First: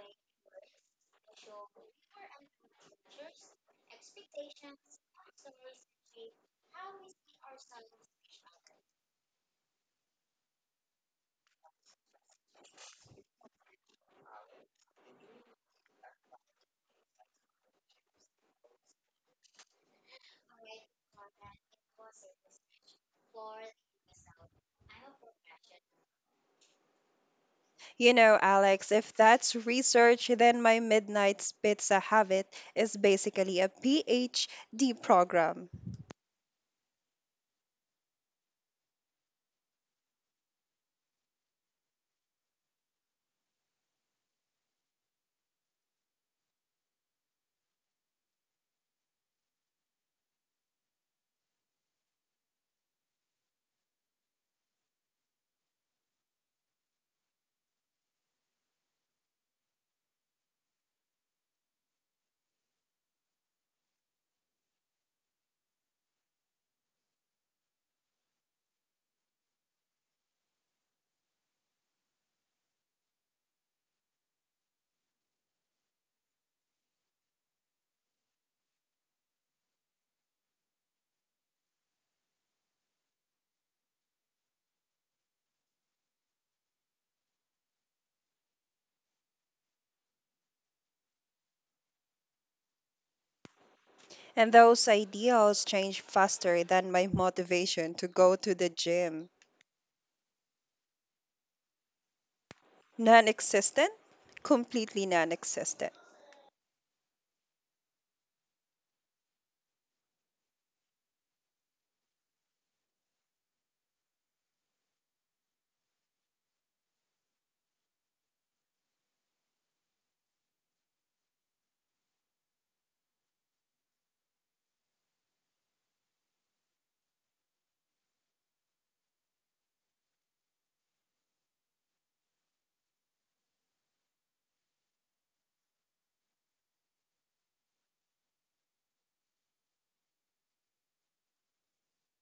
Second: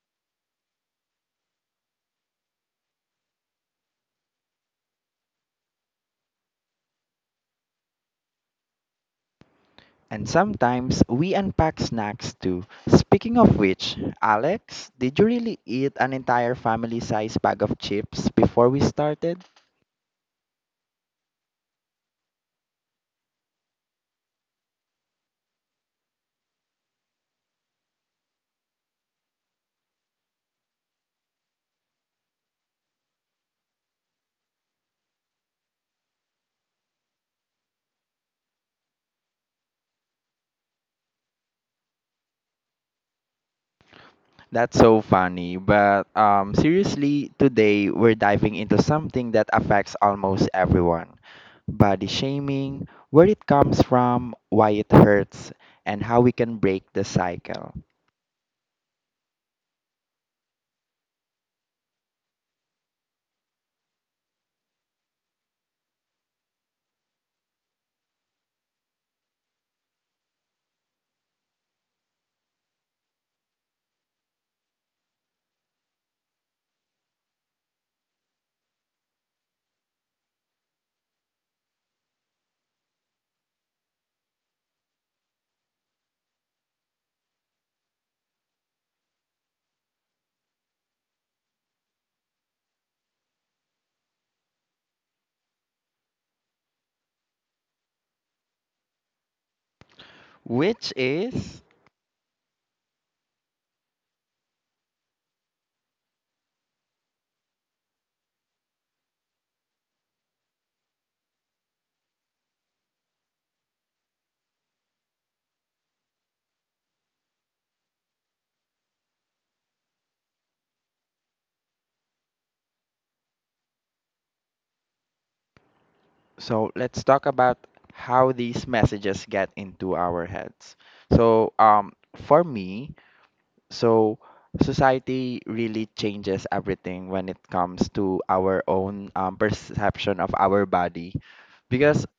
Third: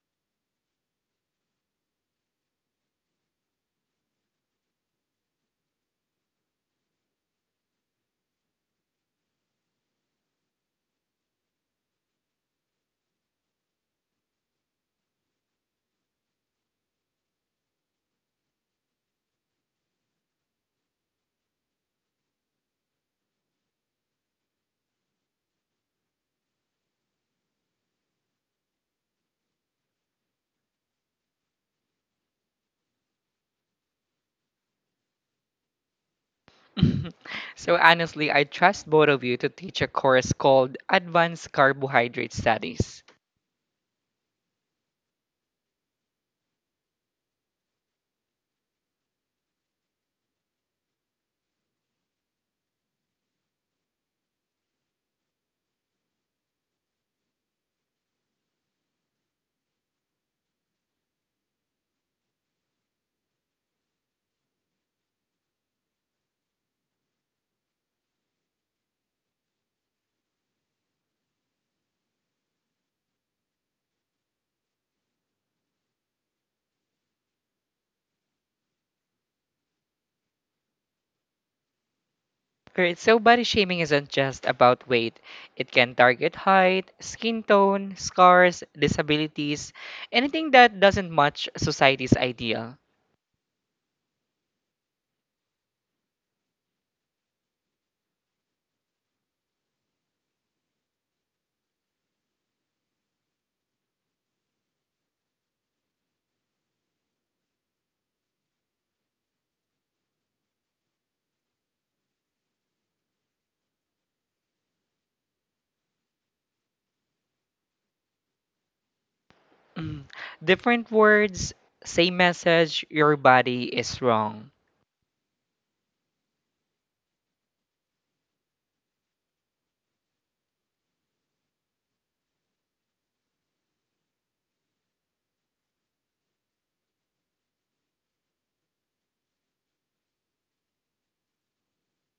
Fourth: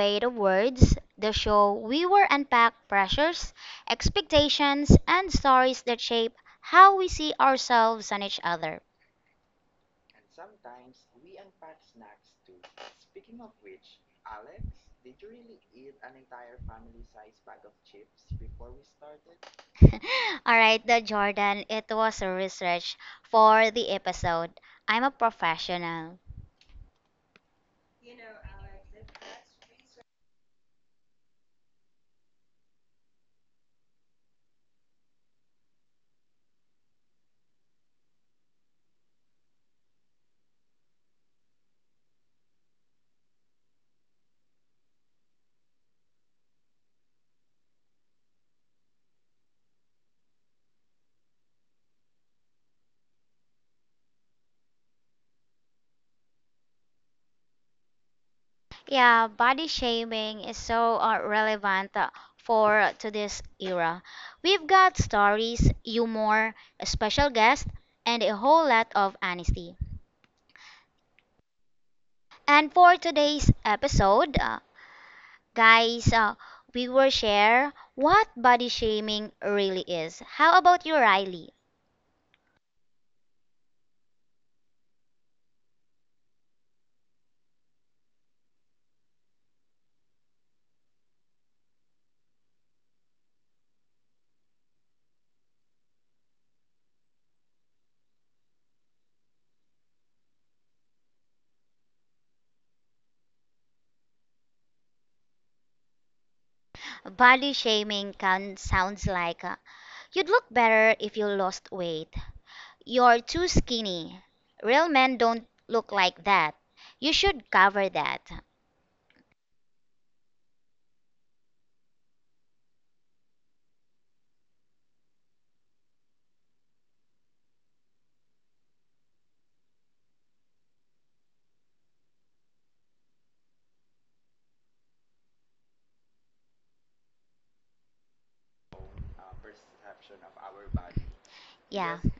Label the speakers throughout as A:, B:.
A: Weight of Words, the show we will unpack pressures, expectations, and stories that shape how we see ourselves and each other.
B: And sometimes we unpack snacks too. Speaking of which, Alex, did you really eat an entire family sized bag of chips before we started?
A: All right, the Jordan, it was a research for the episode. I'm a professional.
C: You know, Alex, if that's research, then my Midnight's Pizza Habit is basically a PhD program.
D: So honestly, I trust both of you to teach a course called Advanced Carbohydrate Studies.
B: That's so funny, but seriously, today we're diving into something that affects almost everyone, body shaming, where it comes from, why it hurts, and how we can break the cycle.
A: Yeah, body shaming is so relevant for to this era. We've got stories, humor, a special guest, and a whole lot of honesty. And for today's episode, guys, uh, we will share what body shaming really is. How about you, Riley?
D: Great. So body shaming isn't just about weight. It can target height, skin tone, scars, disabilities, anything that doesn't match society's ideal.
C: And those ideals change faster than my motivation to go to the gym.
B: Which is?
C: Non existent? Completely non existent.
A: Body shaming can sounds like you'd look better if you lost weight. You're too skinny. Real men don't look like that. You should cover that.
D: Mm. Different words, same message, your body is wrong.
B: So let's talk about how these messages get into our heads. So um for me, so society really changes everything when it comes to our own perception of our body,
A: Yeah.
B: because
A: Yes.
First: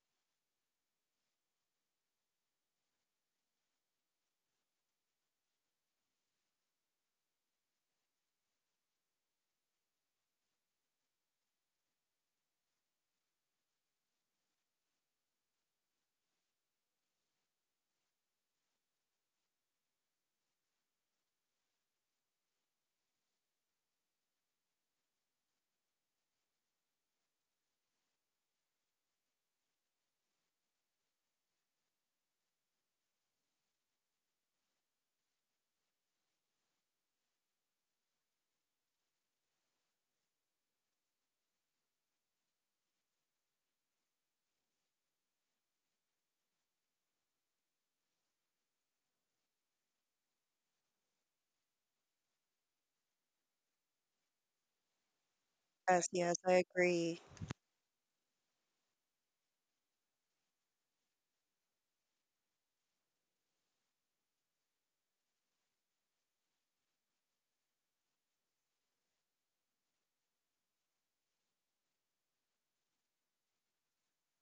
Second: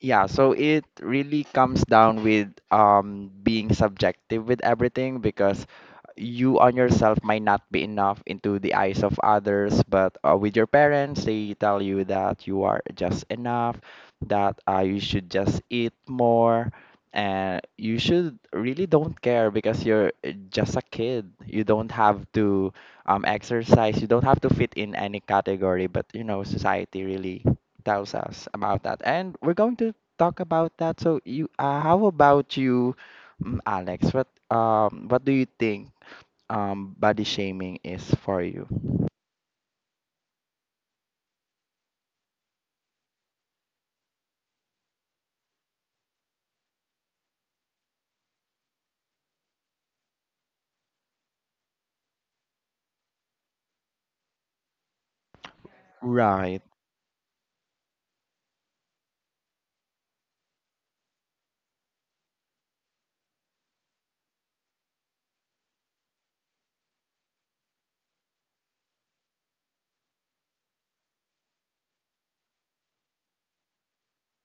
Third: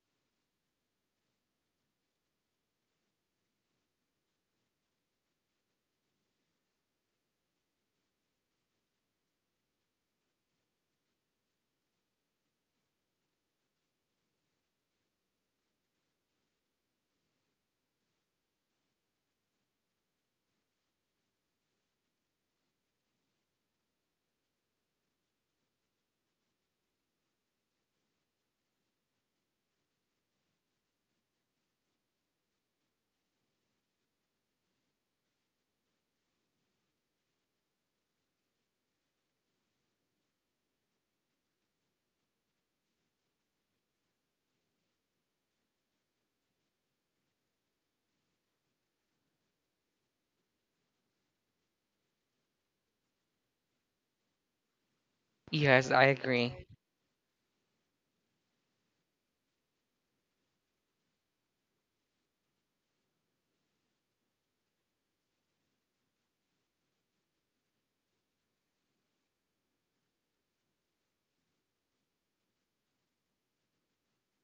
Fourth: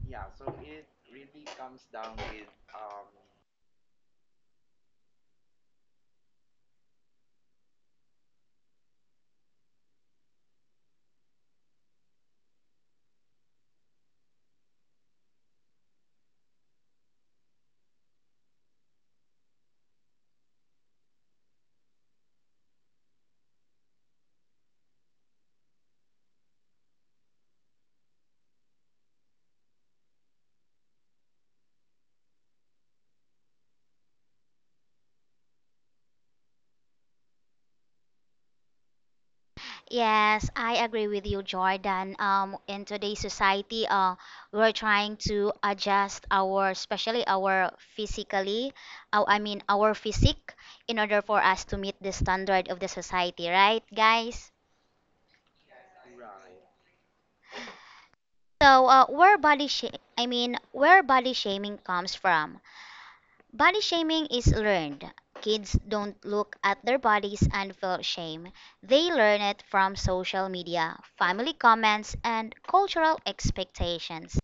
B: yeah, so it really comes down with being subjective with everything, because you on yourself might not be enough into the eyes of others, but with your parents, they tell you that you are just enough, that you should just eat more, and you should really don't care because you're just a kid. You don't have to exercise, you don't have to fit in any category, but you know, society really tells us about that, and we're going to talk about that. So, how about you, Alex? What do you think, body shaming is for you?
A: Yes, I agree with you, Jordan. In today's society, we're trying to adjust our, especially our physically, I mean our physique, in order for us to meet the standard of the society, right, guys?
D: Yes, I
C: Yes, yes, I
D: agree.
B: Right.
C: agree.
A: So, where body sh- I mean, where body shaming comes from? Body shaming is learned. Kids don't look at their bodies and feel shame. They learn it from social media, family comments, and cultural expectations.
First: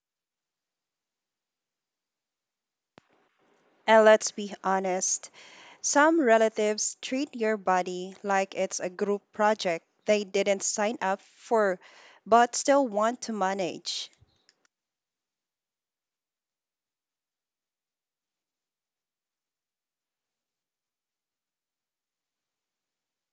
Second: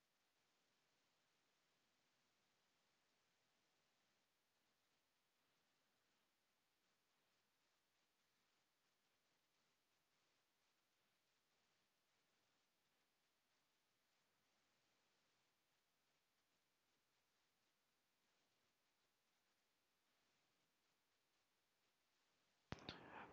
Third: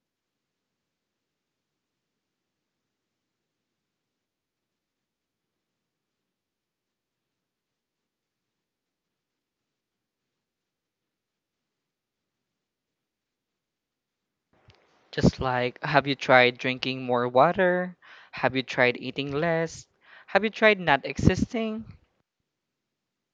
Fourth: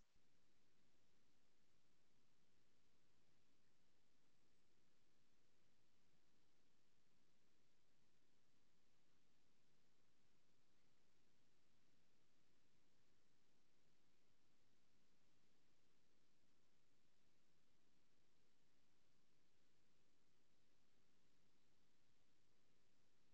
C: And let's be honest, some relatives treat your body like it's a group project they didn't sign up for but still want to manage.
D: Just like, have you tried drinking more water? Have you tried eating less? Have you tried not existing?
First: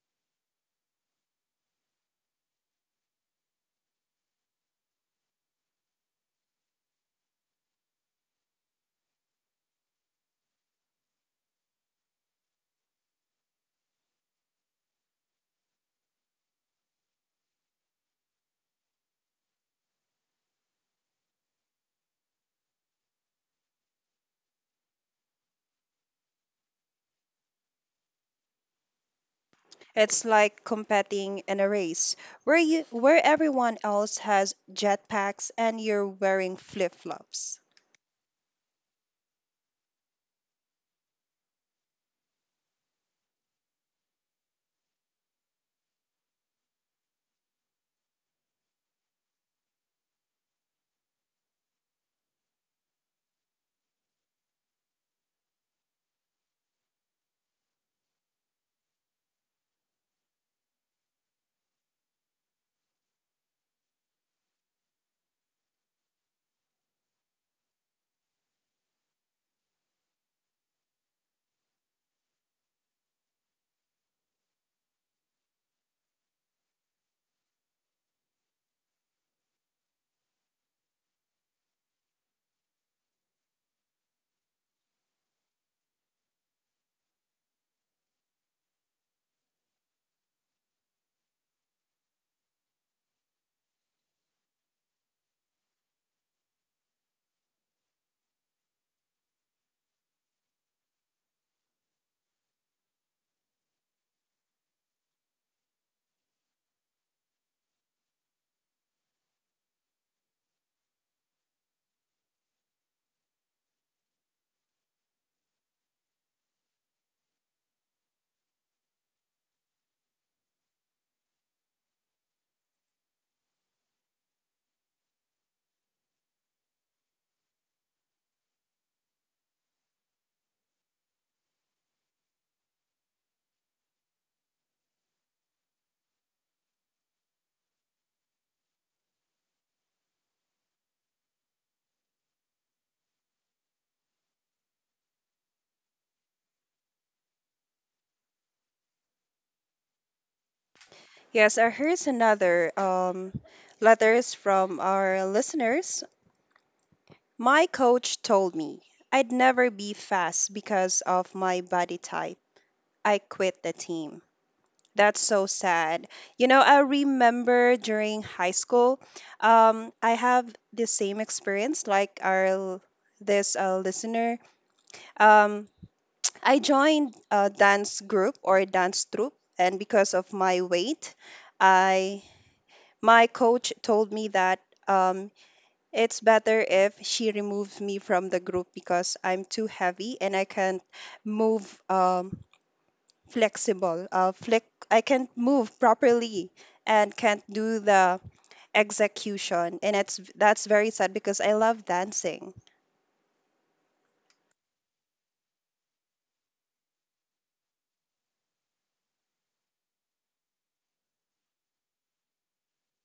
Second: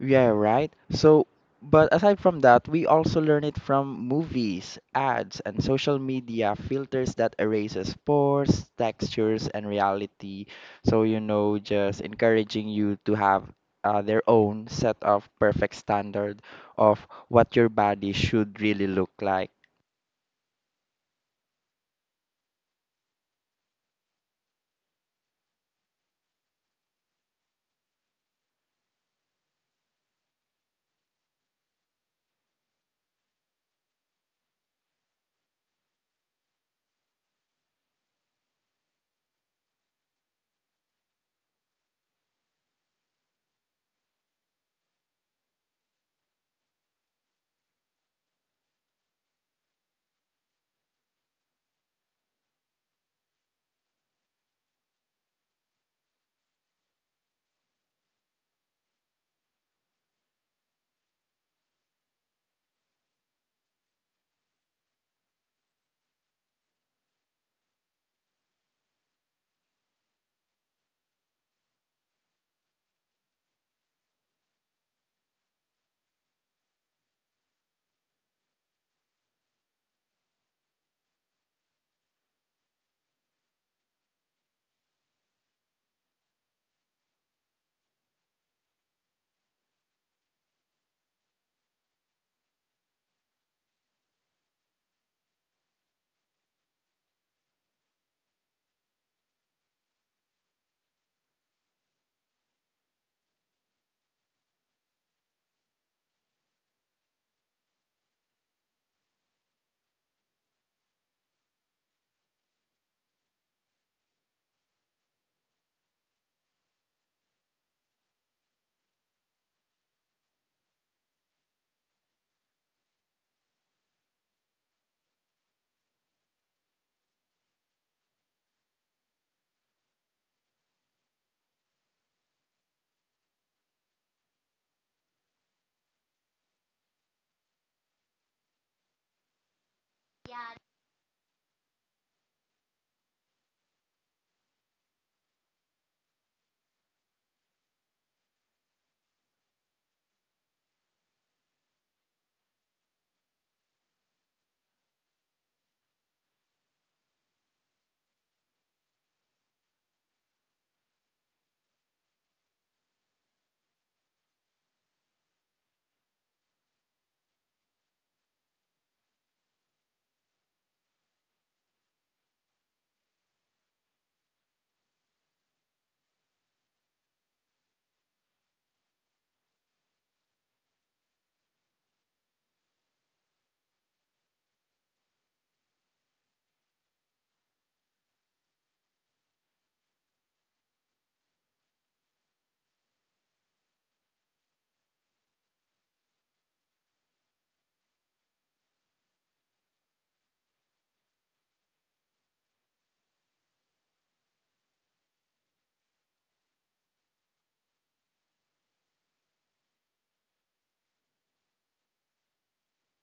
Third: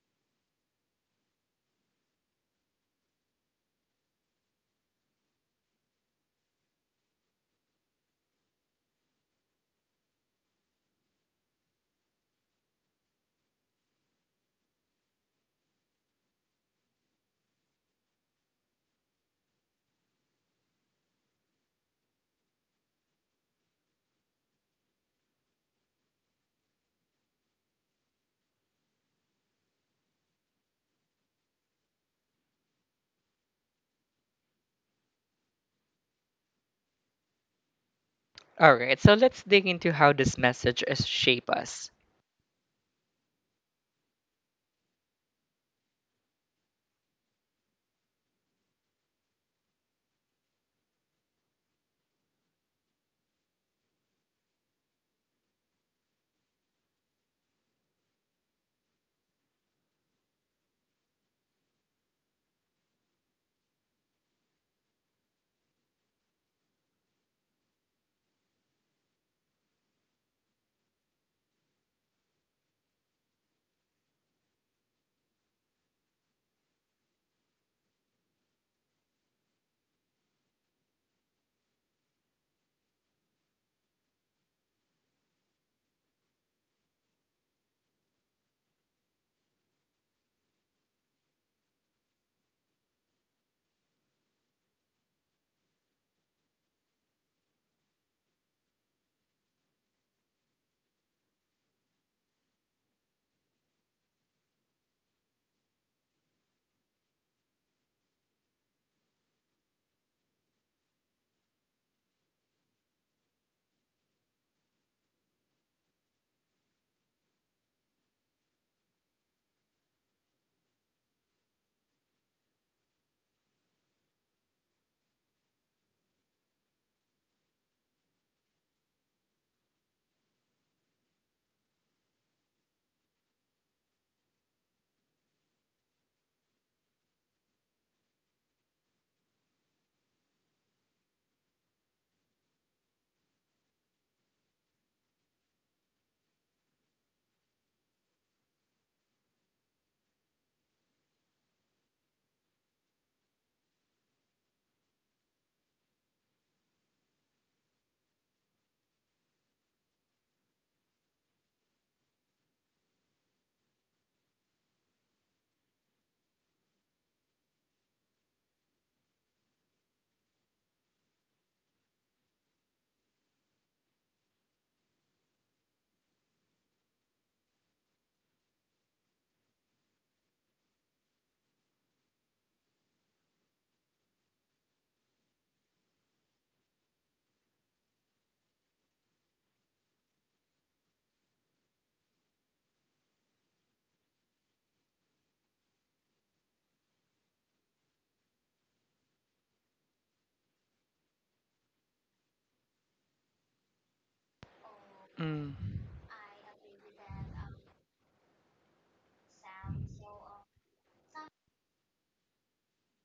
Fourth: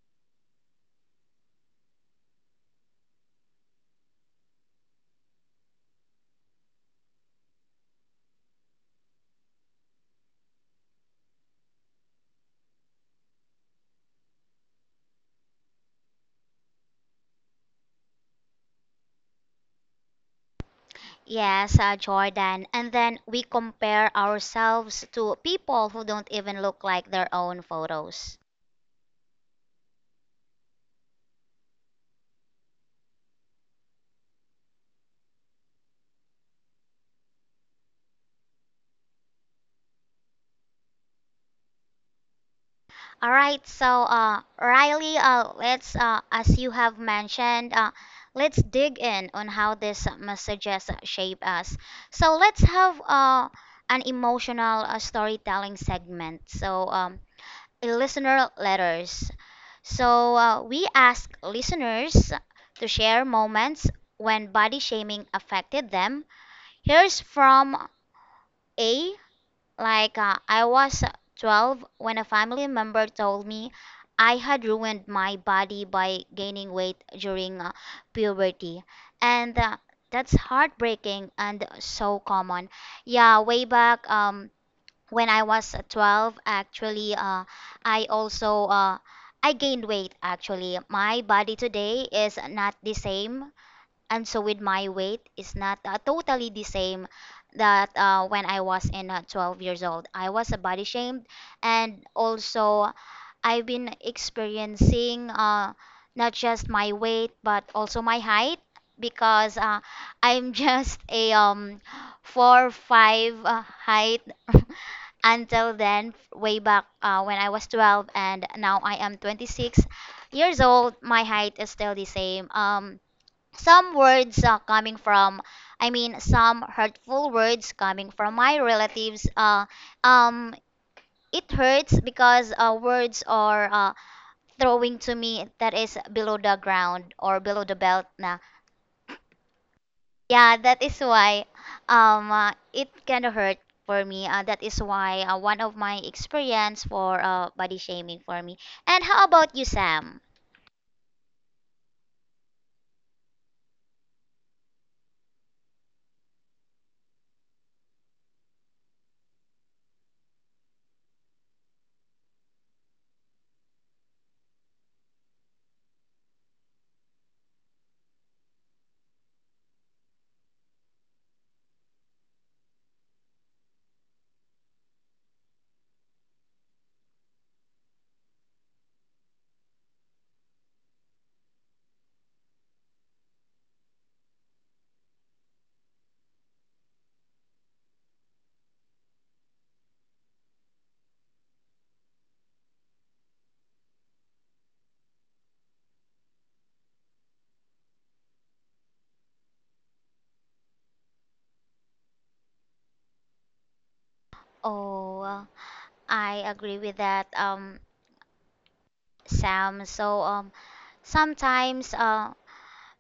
B: Yeah, right. So, but aside from that, we also learn it from movies, ads, and social media filters that erases pores, textures, and reality. So, you know, just encouraging you to have their own set of perfect standard of what your body should really look like.
A: Yes, Jordan. And then we compare ourselves to people who don't even look like their own photos.
C: It's like competing in a race where everyone else has jetpacks and you're wearing flip-flops.
D: Alright, so let's dig into how this message is shape us.
A: All right, so Riley, as you have mentioned, let's dig in on how these messages shape us. So let's have an emotional storytelling segment. Listener letters. So we ask listeners to share moments when body shaming affected them. Here's from A. I was 12 when a family member told me I had ruined my body by gaining weight during puberty. And that's heartbreaking and so common. Yeah, way back when I was 12, actually, I also uh, I gained weight actually. My body today is not the same, and so with my weight it's not totally the same that when I was in 12 years old. I was body shamed, and also I've been experiencing not just my weight but also my height because I'm just a 4'5" height until then way back when I was 12, and now I am 26 years old. My height is still the same. Some words coming from, I mean some hurtful words coming from my relatives, um it hurts because words are throwing to me that is below the ground or below the belt na. Yeah, that is why, it kind of hurt for me. That is why one of my experience for body shaming for me. And how about you, Sam?
C: Yes, here's another letters from our listeners. My coach told me I'd never be fast because of my body type. I quit the team. That's so sad. You know, I remember during high school, I have the same experience like this listener. Um, I joined a dance group or dance troupe, and because of my weight, I my coach told me that um, it's better if she removes me from the group because I'm too heavy and I can't move flexible. Flex I can't move properly and can't do the execution, and it's that's very sad because I love dancing.
A: Oh,
D: Mm.
A: I agree with that, Sam. So sometimes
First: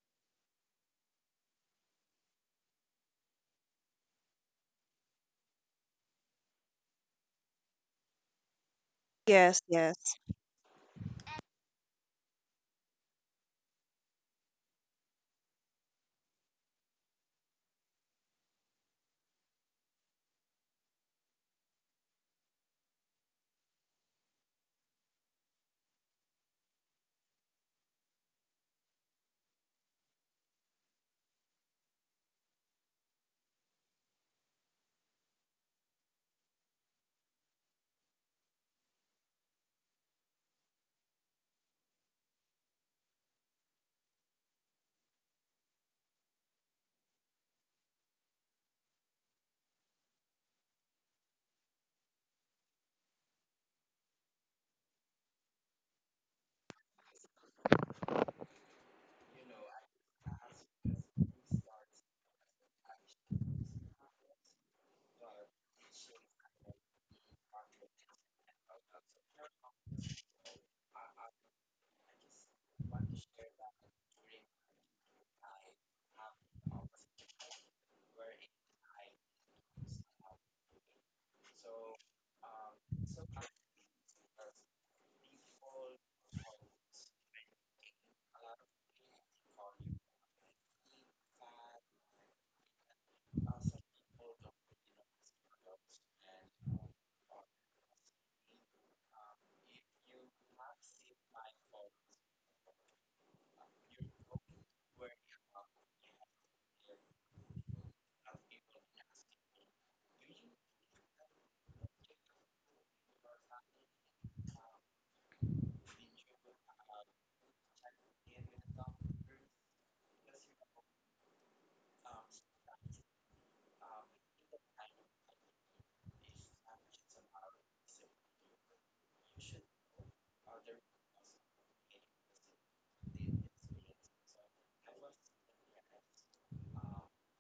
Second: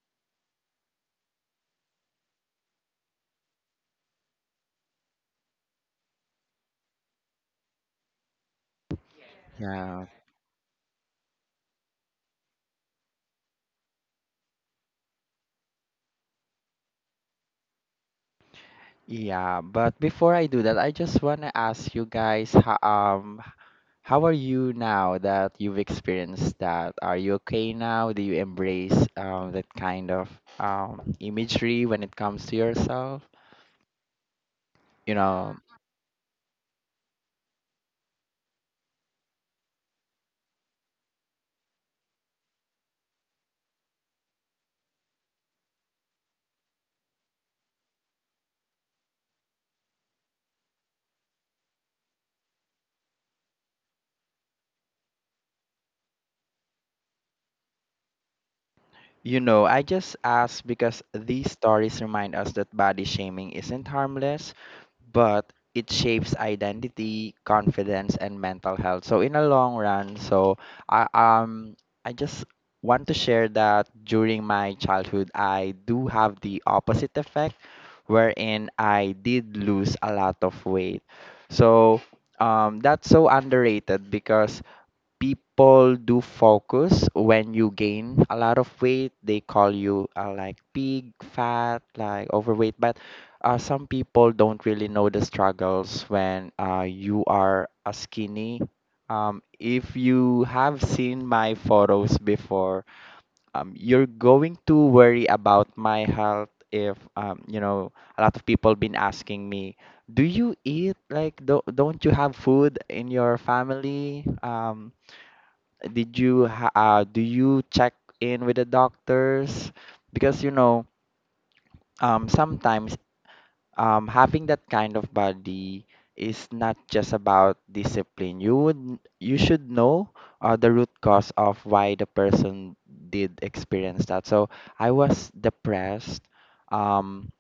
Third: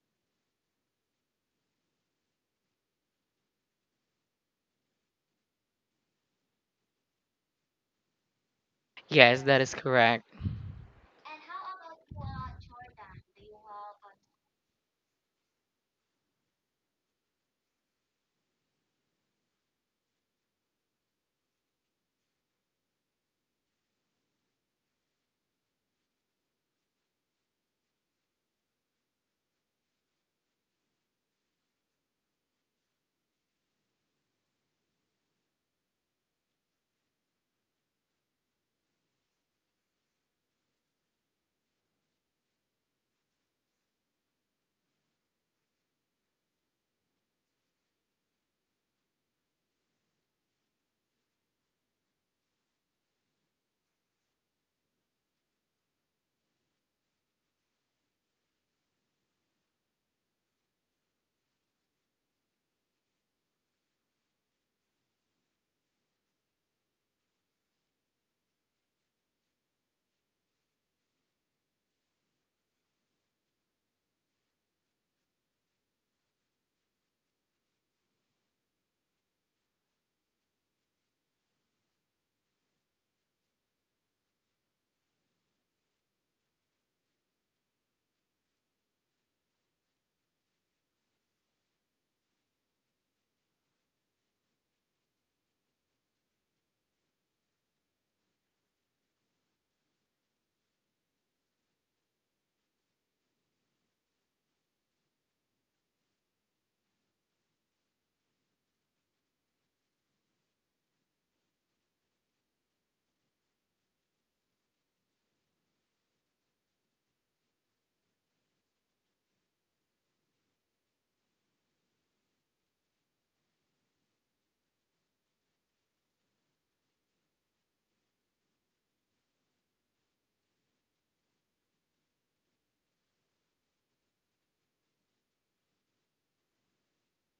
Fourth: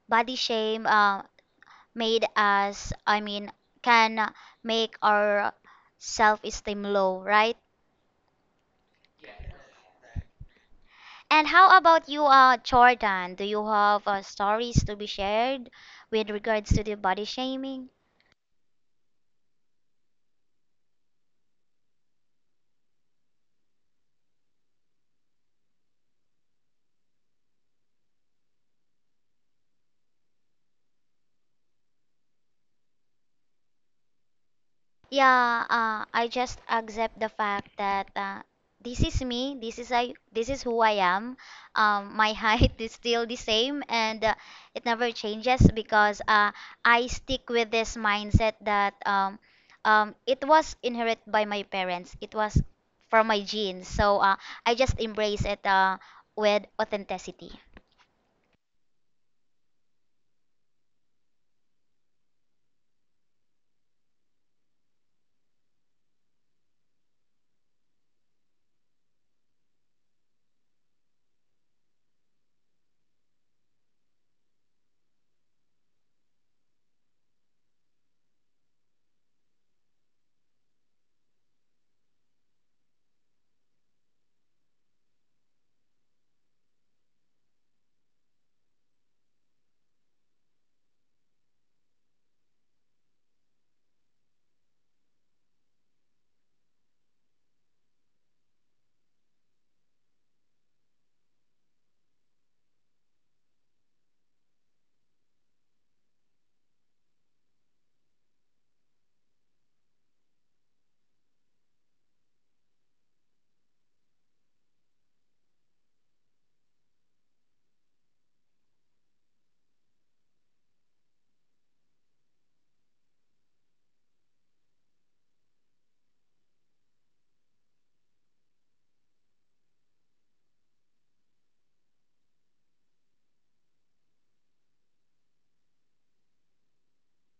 A: body shame made us, I mean, can make our self-esteem low, right?
D: Yes,
C: Yes,
D: that is
C: yes.
B: Yeah.
D: correct.
A: And how about you, Jordan? Do you have stories to be shared with regards to the body shaming?
B: Yeah, but before I do that, I just want to ask you guys, how are you now that you've experienced that? Are you okay now? Do you embrace that kind of imagery when it comes to yourself? You know,
A: Yeah, I just accept the fact that this is me. This is I. This is who I am. My height is still the same, and it never changes because I stick with this mindset that, it was inherited by my parents. It was from my genes. So I just embrace it with authenticity.
B: you know, I just ask because these stories remind us that body shaming isn't harmless, but it shapes identity, confidence, and mental health. So in a long run, I um I just want to share that during my childhood, I do have the opposite effect, wherein I did lose a lot of weight. So that's so underrated because people do focus when you gain a lot of weight, they call you like big fat, like overweight, but some people don't really know the struggles when you are a skinny, if you have seen my photos before, you're going to worry about my health. If you know, a lot of people been asking me, do you eat, don't you have food in your family, do you check in with the doctors? Because you know, sometimes, having that kind of body is not just about discipline. You should know the root cause of why the person did experience that. So I was depressed. Um,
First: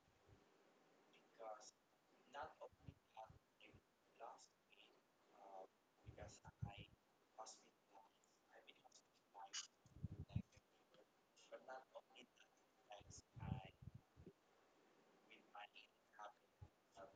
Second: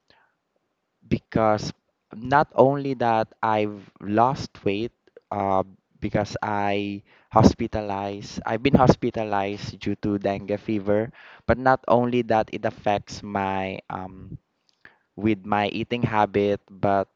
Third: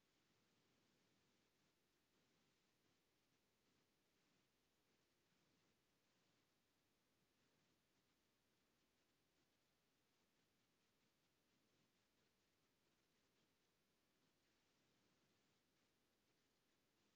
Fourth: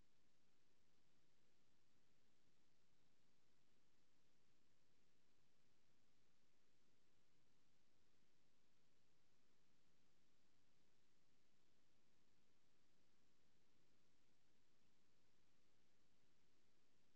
B: because not only that I've lost weight, uh, because I've been hospitalized due to dengue fever, but not only that, it affects my with my eating habit, but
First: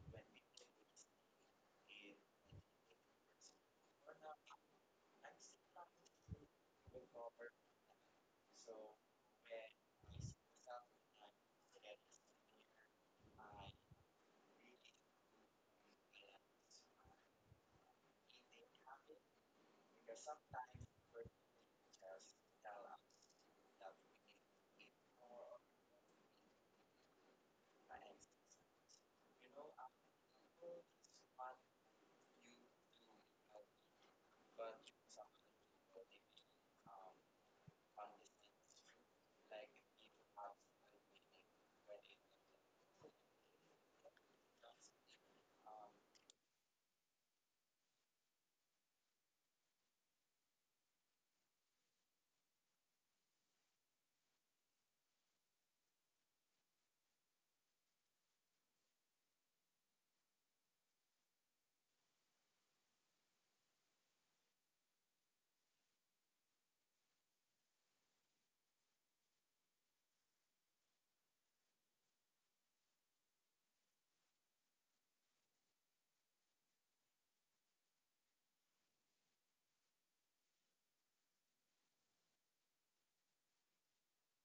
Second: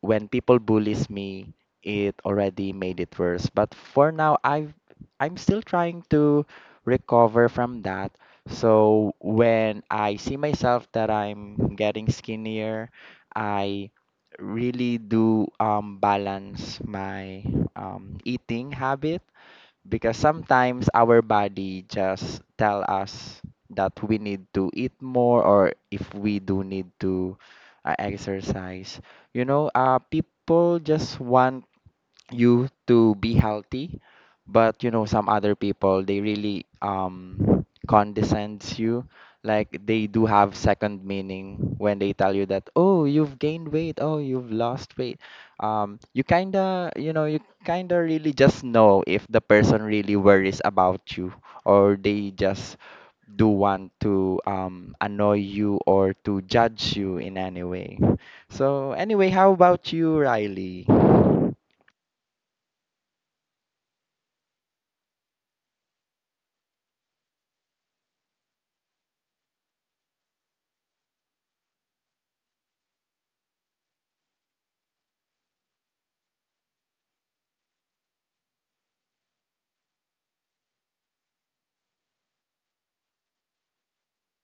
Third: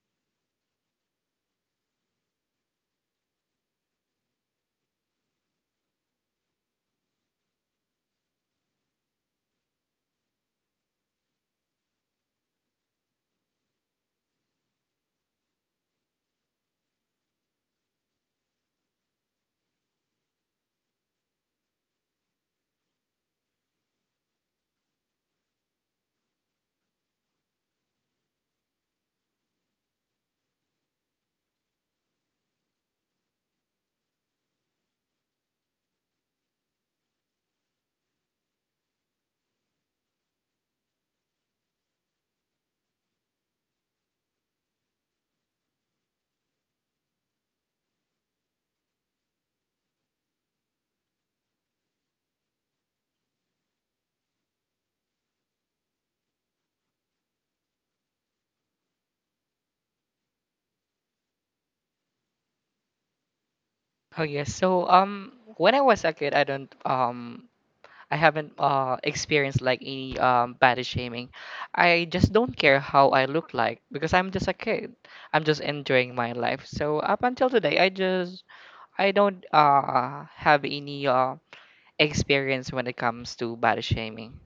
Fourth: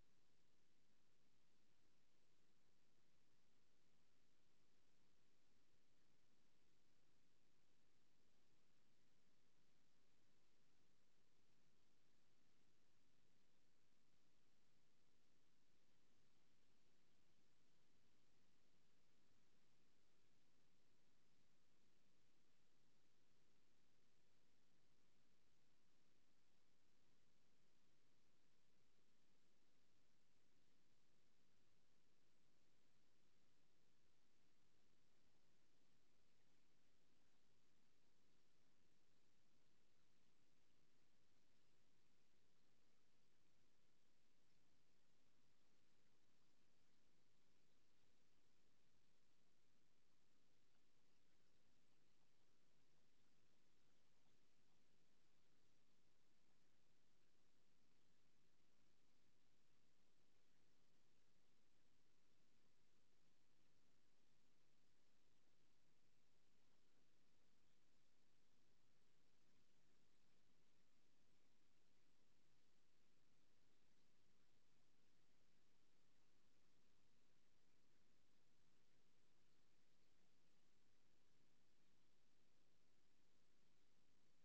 B: when people bullies me, it already made it worse. But for now, I'm still trying to recover from that. So when I see myself that I'm getting skinnier, I really do balance my eating habit, because sometimes our body just tell us that we need to eat more, or if we do need to exercise. You know, people just want you to be healthy, but you know, some other people they really condescends you, like they do have second meaning when they tell you that, oh, you've gained weight, oh, you've lost weight. You kind of, you know, you really just know if the person really worries about you, or they just do want to annoy you or to judge you in any way. So anyway, how about you, Riley?
D: Oh yes, so when I was a kid I don't, I haven't experienced like any body shaming. I just don't care how I look like because I'm just a kid. I'm just enjoying my life. So up until today I don't have any experience when it comes to body shaming.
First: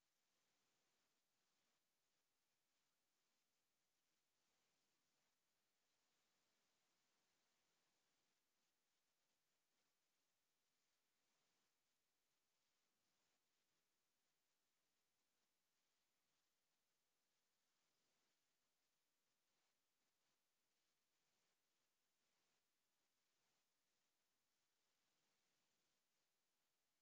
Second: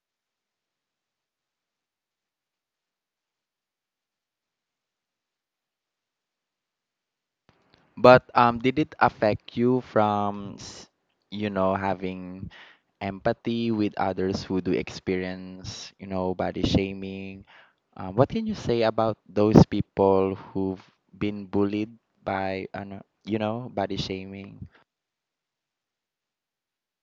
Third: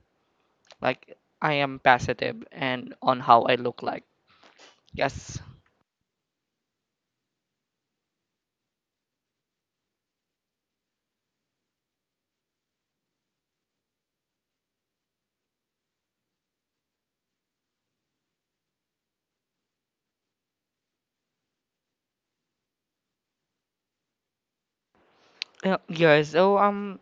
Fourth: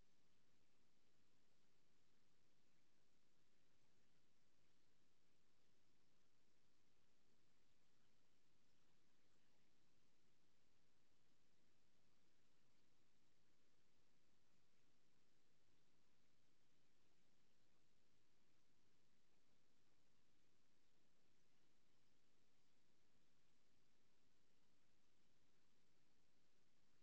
D: Like I am positive and on how I look like. Yes.
B: But did it affect you from, you know, having empathy with others who do experience, you know, body shaming? What can you say about those people who've been bullied by, ano, you know, body shaming?
D: Yeah, so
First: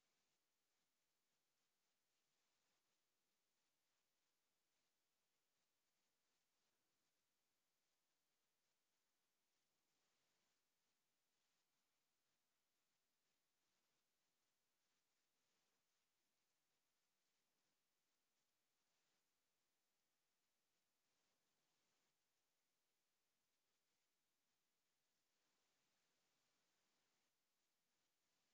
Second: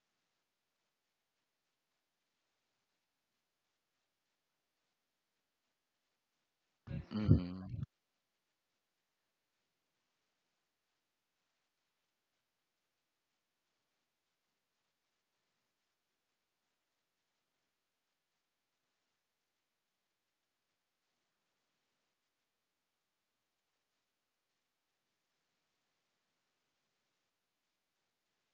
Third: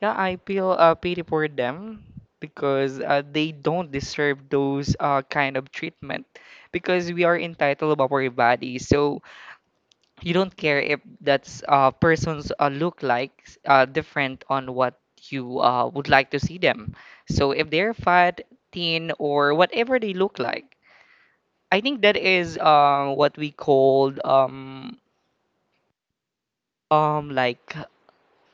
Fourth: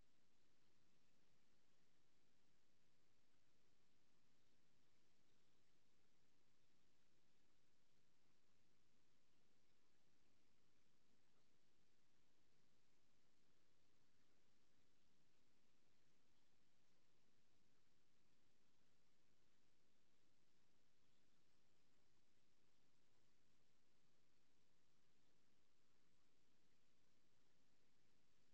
D: yeah, I feel pity for them because they don't deserve those kind of treatment because we are
B: Mhm.
D: entitled of our body. So you don't care if that's person's look like different on what you would like to see them. So if they're fat, thin, or whatever they look like, I think that is what we called like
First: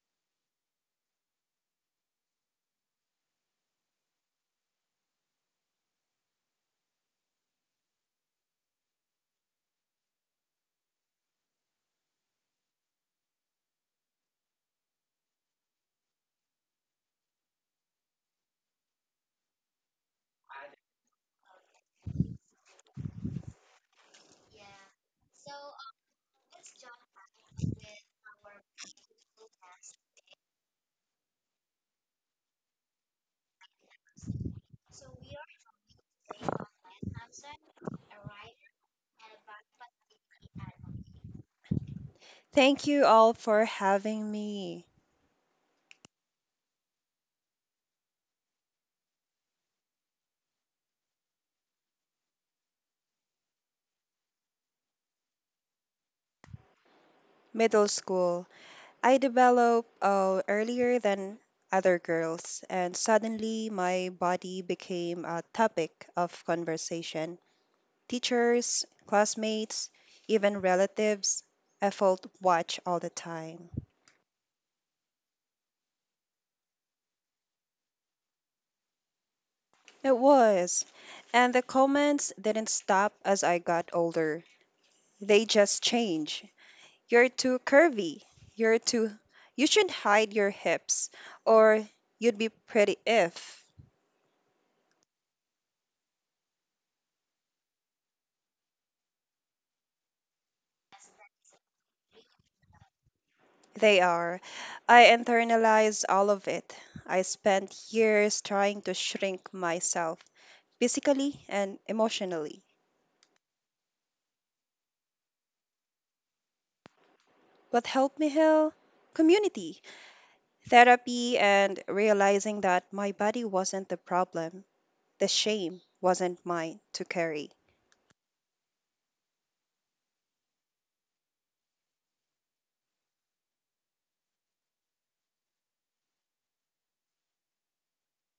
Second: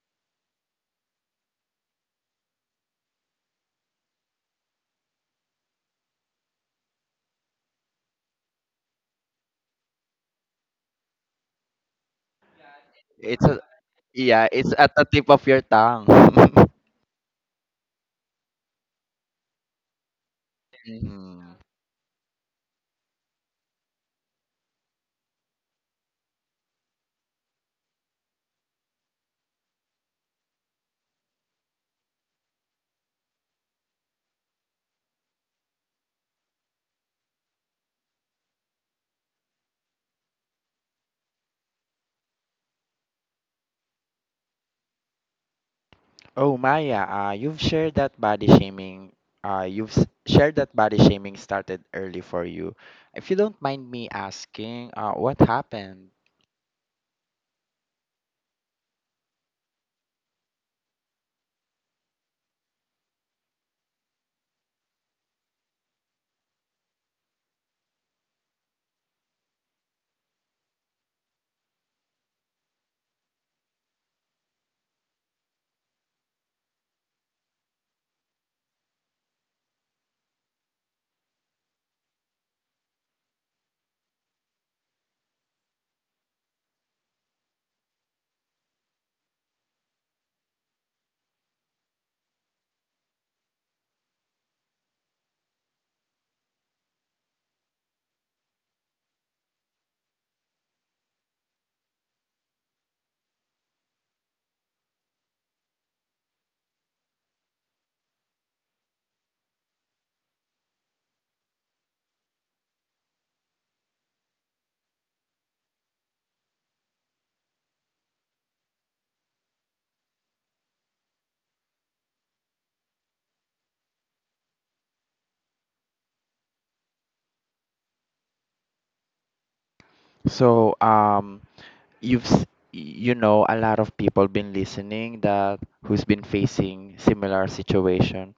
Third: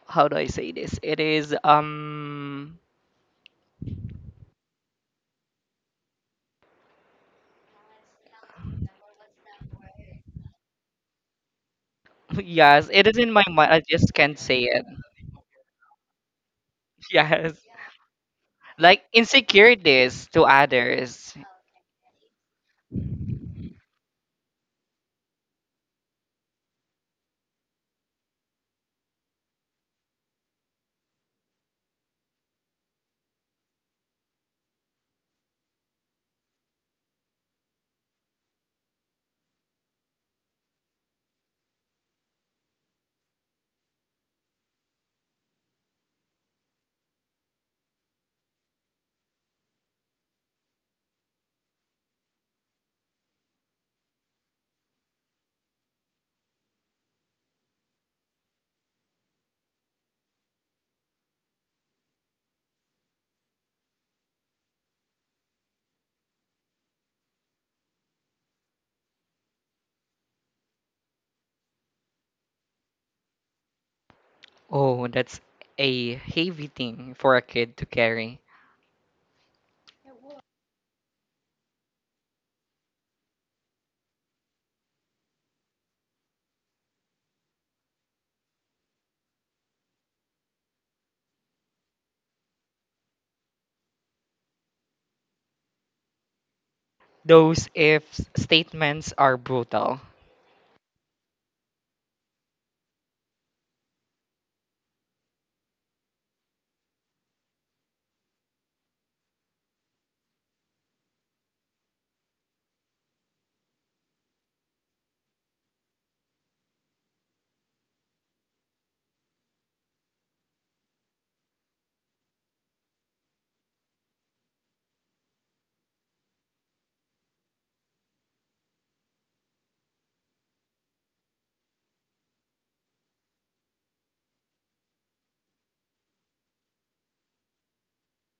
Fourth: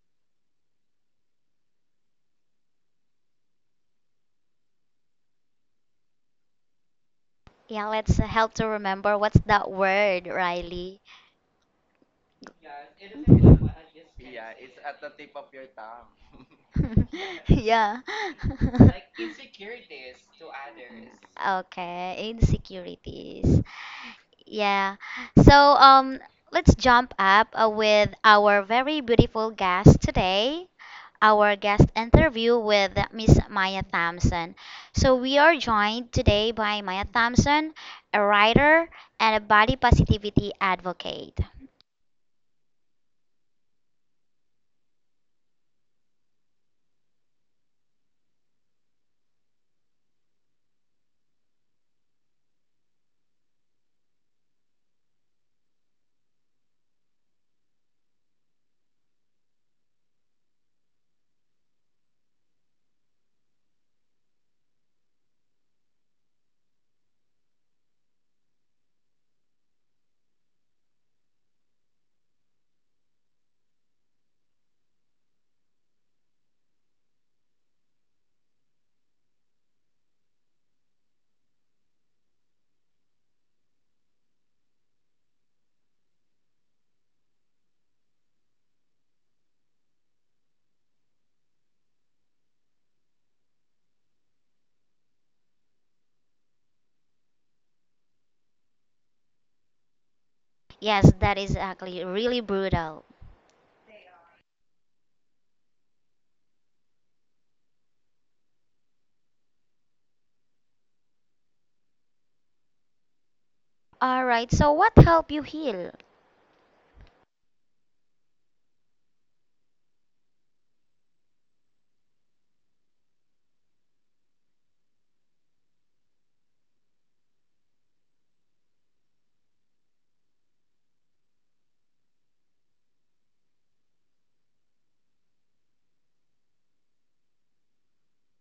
D: how do I say this? It is
A: Yeah, let's help to remember what's that word, Riley.
D: yes, it is in my
B: It's a,
D: mind. I just can't
B: yeah,
D: say
B: it's
D: it.
B: at the tip of your tongue.
D: Yes.
A: Yeah.
D: Like insecurities to others.
B: Mhm.
A: Okay, insecurities. Yeah. So let's jump up with our very beautiful guest today, our guest interview with Miss Maya Thompson. So we are joined today by Maya Thompson, a writer and a body positivity advocate.
C: Thank you all for having me.
B: Oh, Maya, you've shared that body shaming. Shared that body shaming started early for you. If you don't mind me asking, what happened?
C: Middle school, I developed earlier than other girls, and suddenly my body became a topic of conversation. Teachers, classmates, even relatives, I felt watch all the time.
D: Oh, that's a heavy thing for a kid to carry.
C: It was. And the comments didn't stop as I got older. They just changed. You're too curvy. You're too. You should hide your hips, or you'd be pretty if.
D: Those if statements are brutal.
A: Yes, that is actually really brutal.
C: They are. I internalized all of it. I spent years trying to shrink myself, physically and emotionally.
A: All right. So what helped you heal?
C: What helped me heal? Community, therapy, and realizing that my body wasn't the problem. The shame wasn't mine to carry.
B: So, you know, a lot of people been listening that who's been facing similar situation.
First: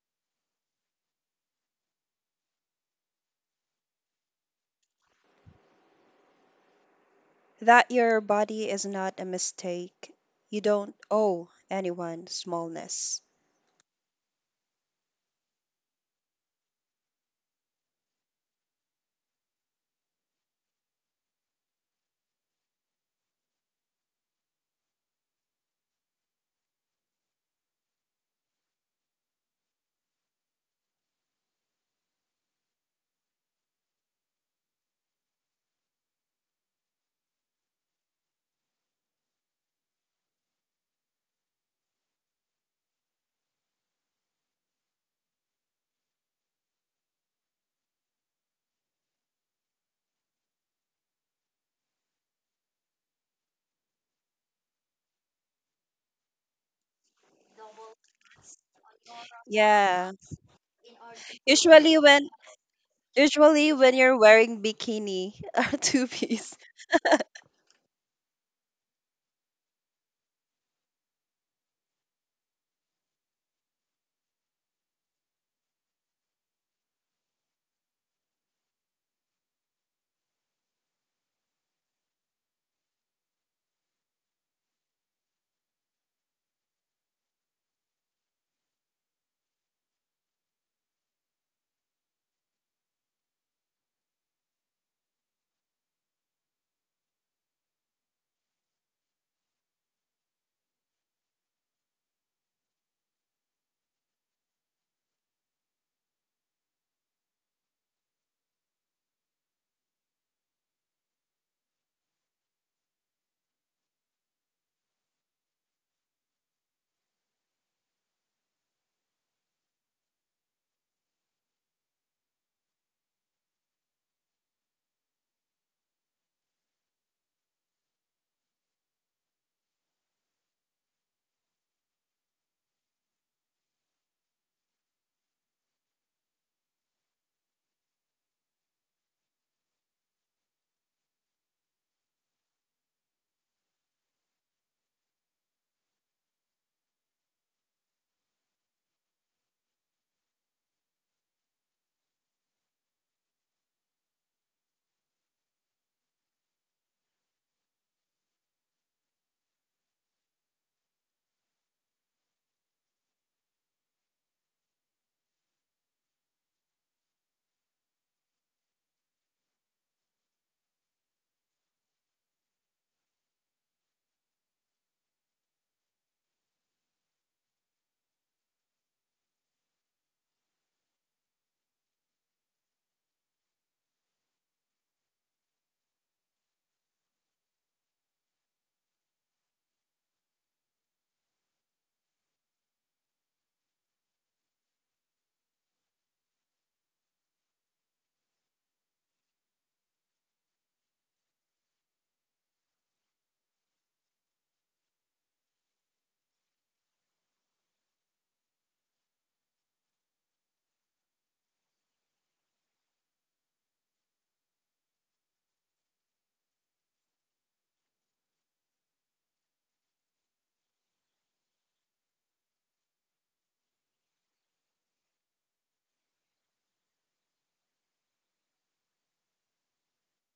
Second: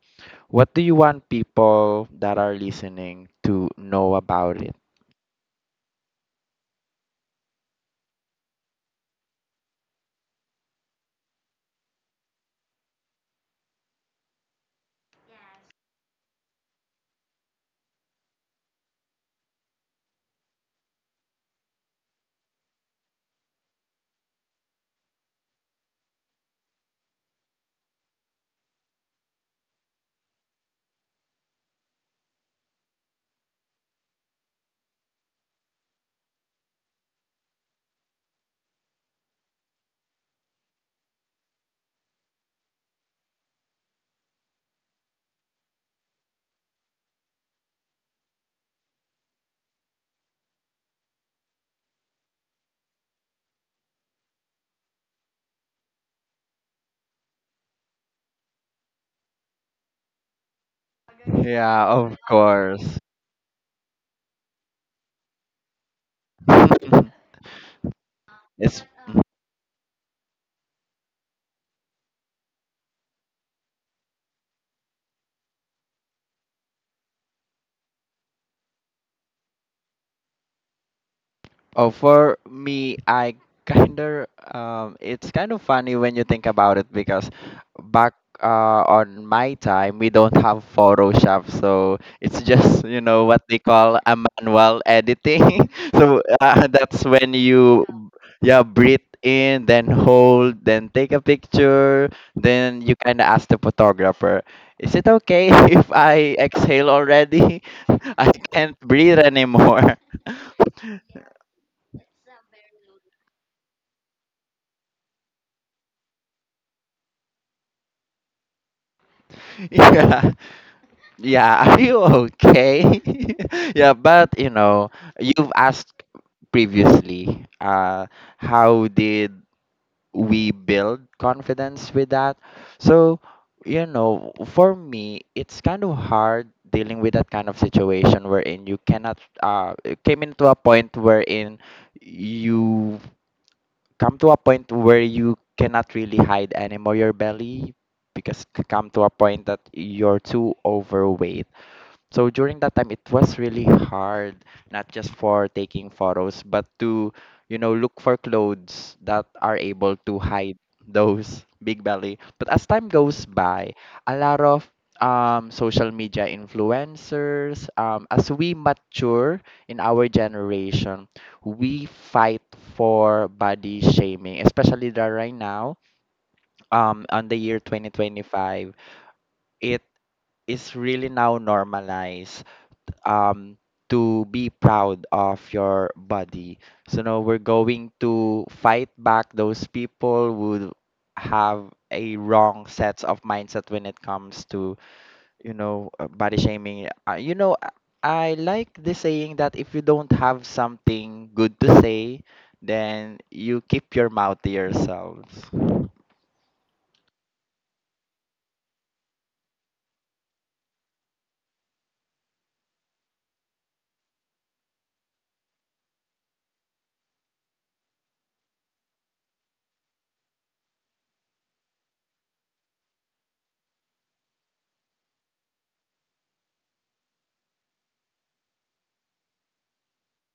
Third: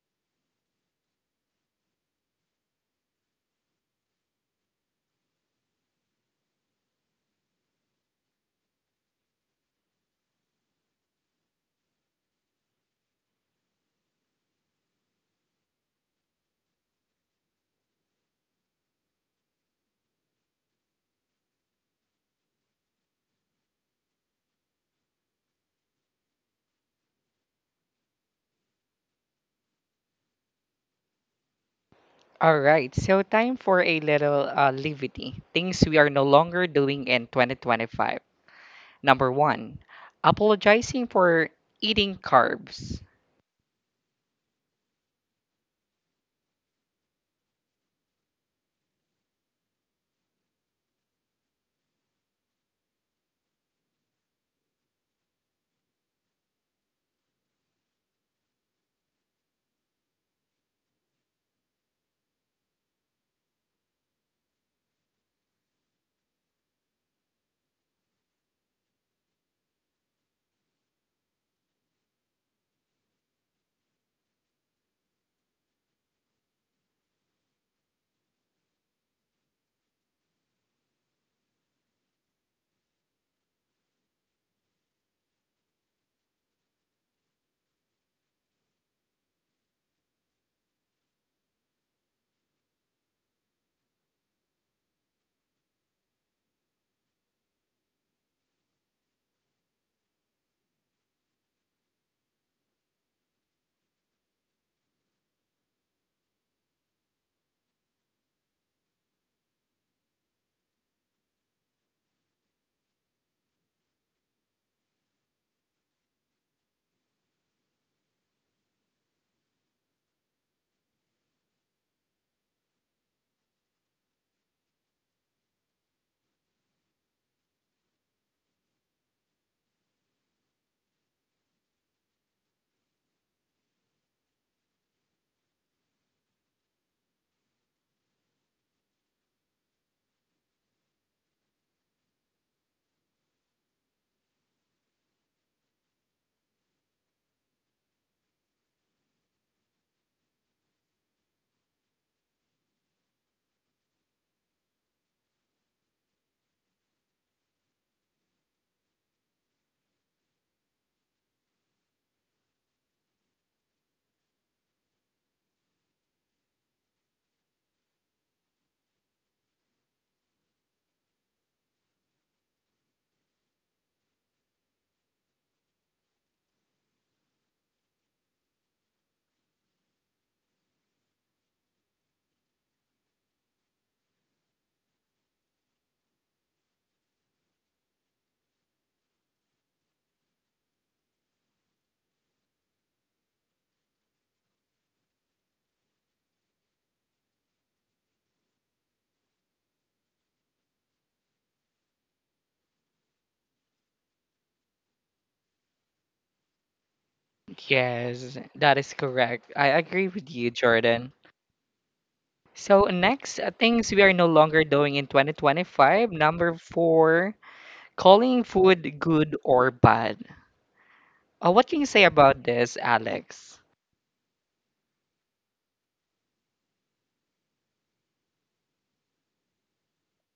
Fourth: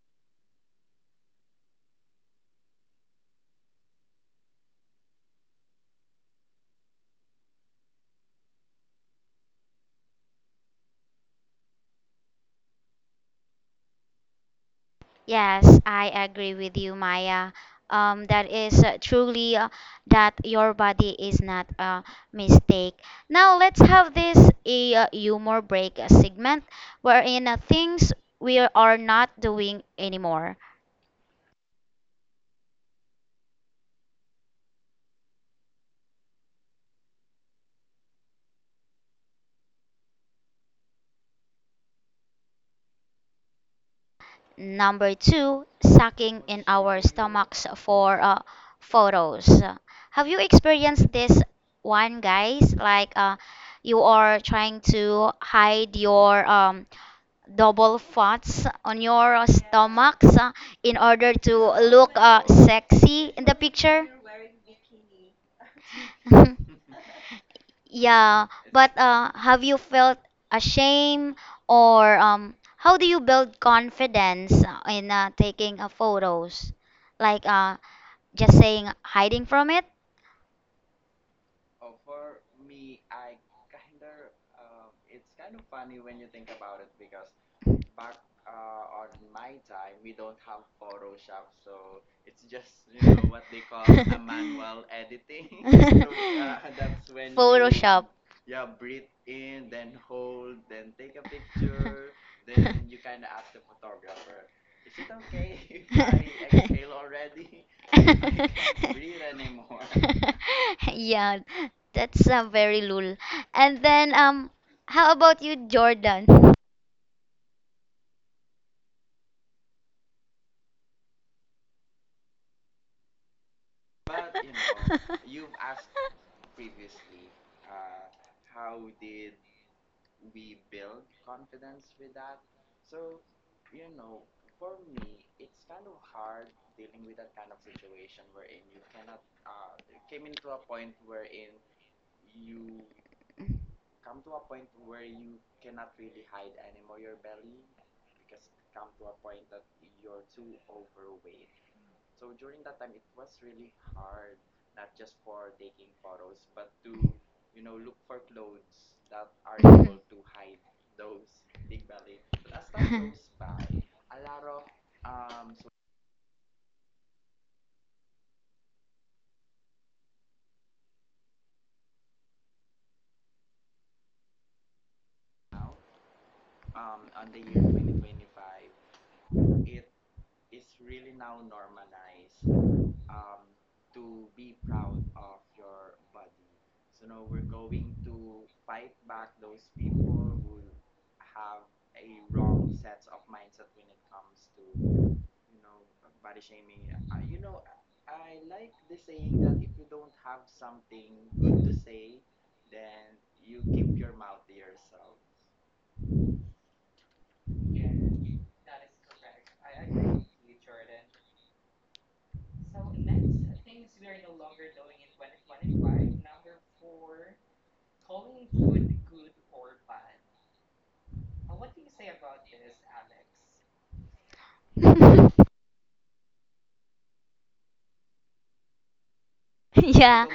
B: What do you want people that are listening to know about it?
C: That your body is not a mistake. You don't owe anyone smallness.
A: Yes, I agree with you, Maya. That is truly that your body is not a mistake. Now let's have this a humor break segment wherein things we are not doing anymore.
D: All right, so time for a little levity. Things we are no longer doing in 2025. Number one, apologizing for eating carbs.
A: Number two, sucking in our stomachs for photos. Have you experienced this one, guys? Like you are trying to hide your double fats on your
C: Yeah.
A: stomachs in order to
B: Yeah,
C: Usually
A: look
B: of
C: when
B: course.
A: sexy in the
C: usually when
A: picture?
C: you're wearing bikini or two piece.
A: Yeah,
B: It's.
A: but have you felt ashamed, or how do you build confidence in taking photos? Like just saying hiding from it?
B: Oh, for me, I kind of it's kind of funny when you think about it, because back on my time we don't have Photoshop, so it's just, you know what they call a manual editing. So that's when you,
A: Photoshop.
B: yeah, breathe in, then hold, then take a picture, then you kind of ask the photographer, "Is it okay if I exhale already? I can't breathe anymore."
A: Yeah, that's very lul. And then how about you, Jordan?
B: Yeah. Yeah, are you okay? Yeah, but you know, you've asked previously, how did we build confidence with that? So, you know, for me, it's kind of hard dealing with that kind of situation wherein you cannot, it came into a point wherein you come to a point where you cannot really hide anymore your belly, because come to a point that you're too overweight. So during that time, it was really hard, not just for taking photos, but to, you know, look for clothes that are able to hide those big belly. But as time goes by, a lot of social media influencers, as we mature in our generation, we fight for body shaming, especially that right now, on the year 2025, it is really now normalized um to be proud of your body. So now we're going to fight back those people who have a wrong sets of mindset when it comes to, you know, body shaming. You know, I like the saying that if you don't have something good to say, then you keep your mouth to yourselves.
D: Yes, that is correct. I agree with you, Jordan. So, next, things we are no longer doing in 2025. Number four, calling food good or bad. What can you say about this, Alex?
A: Yeah.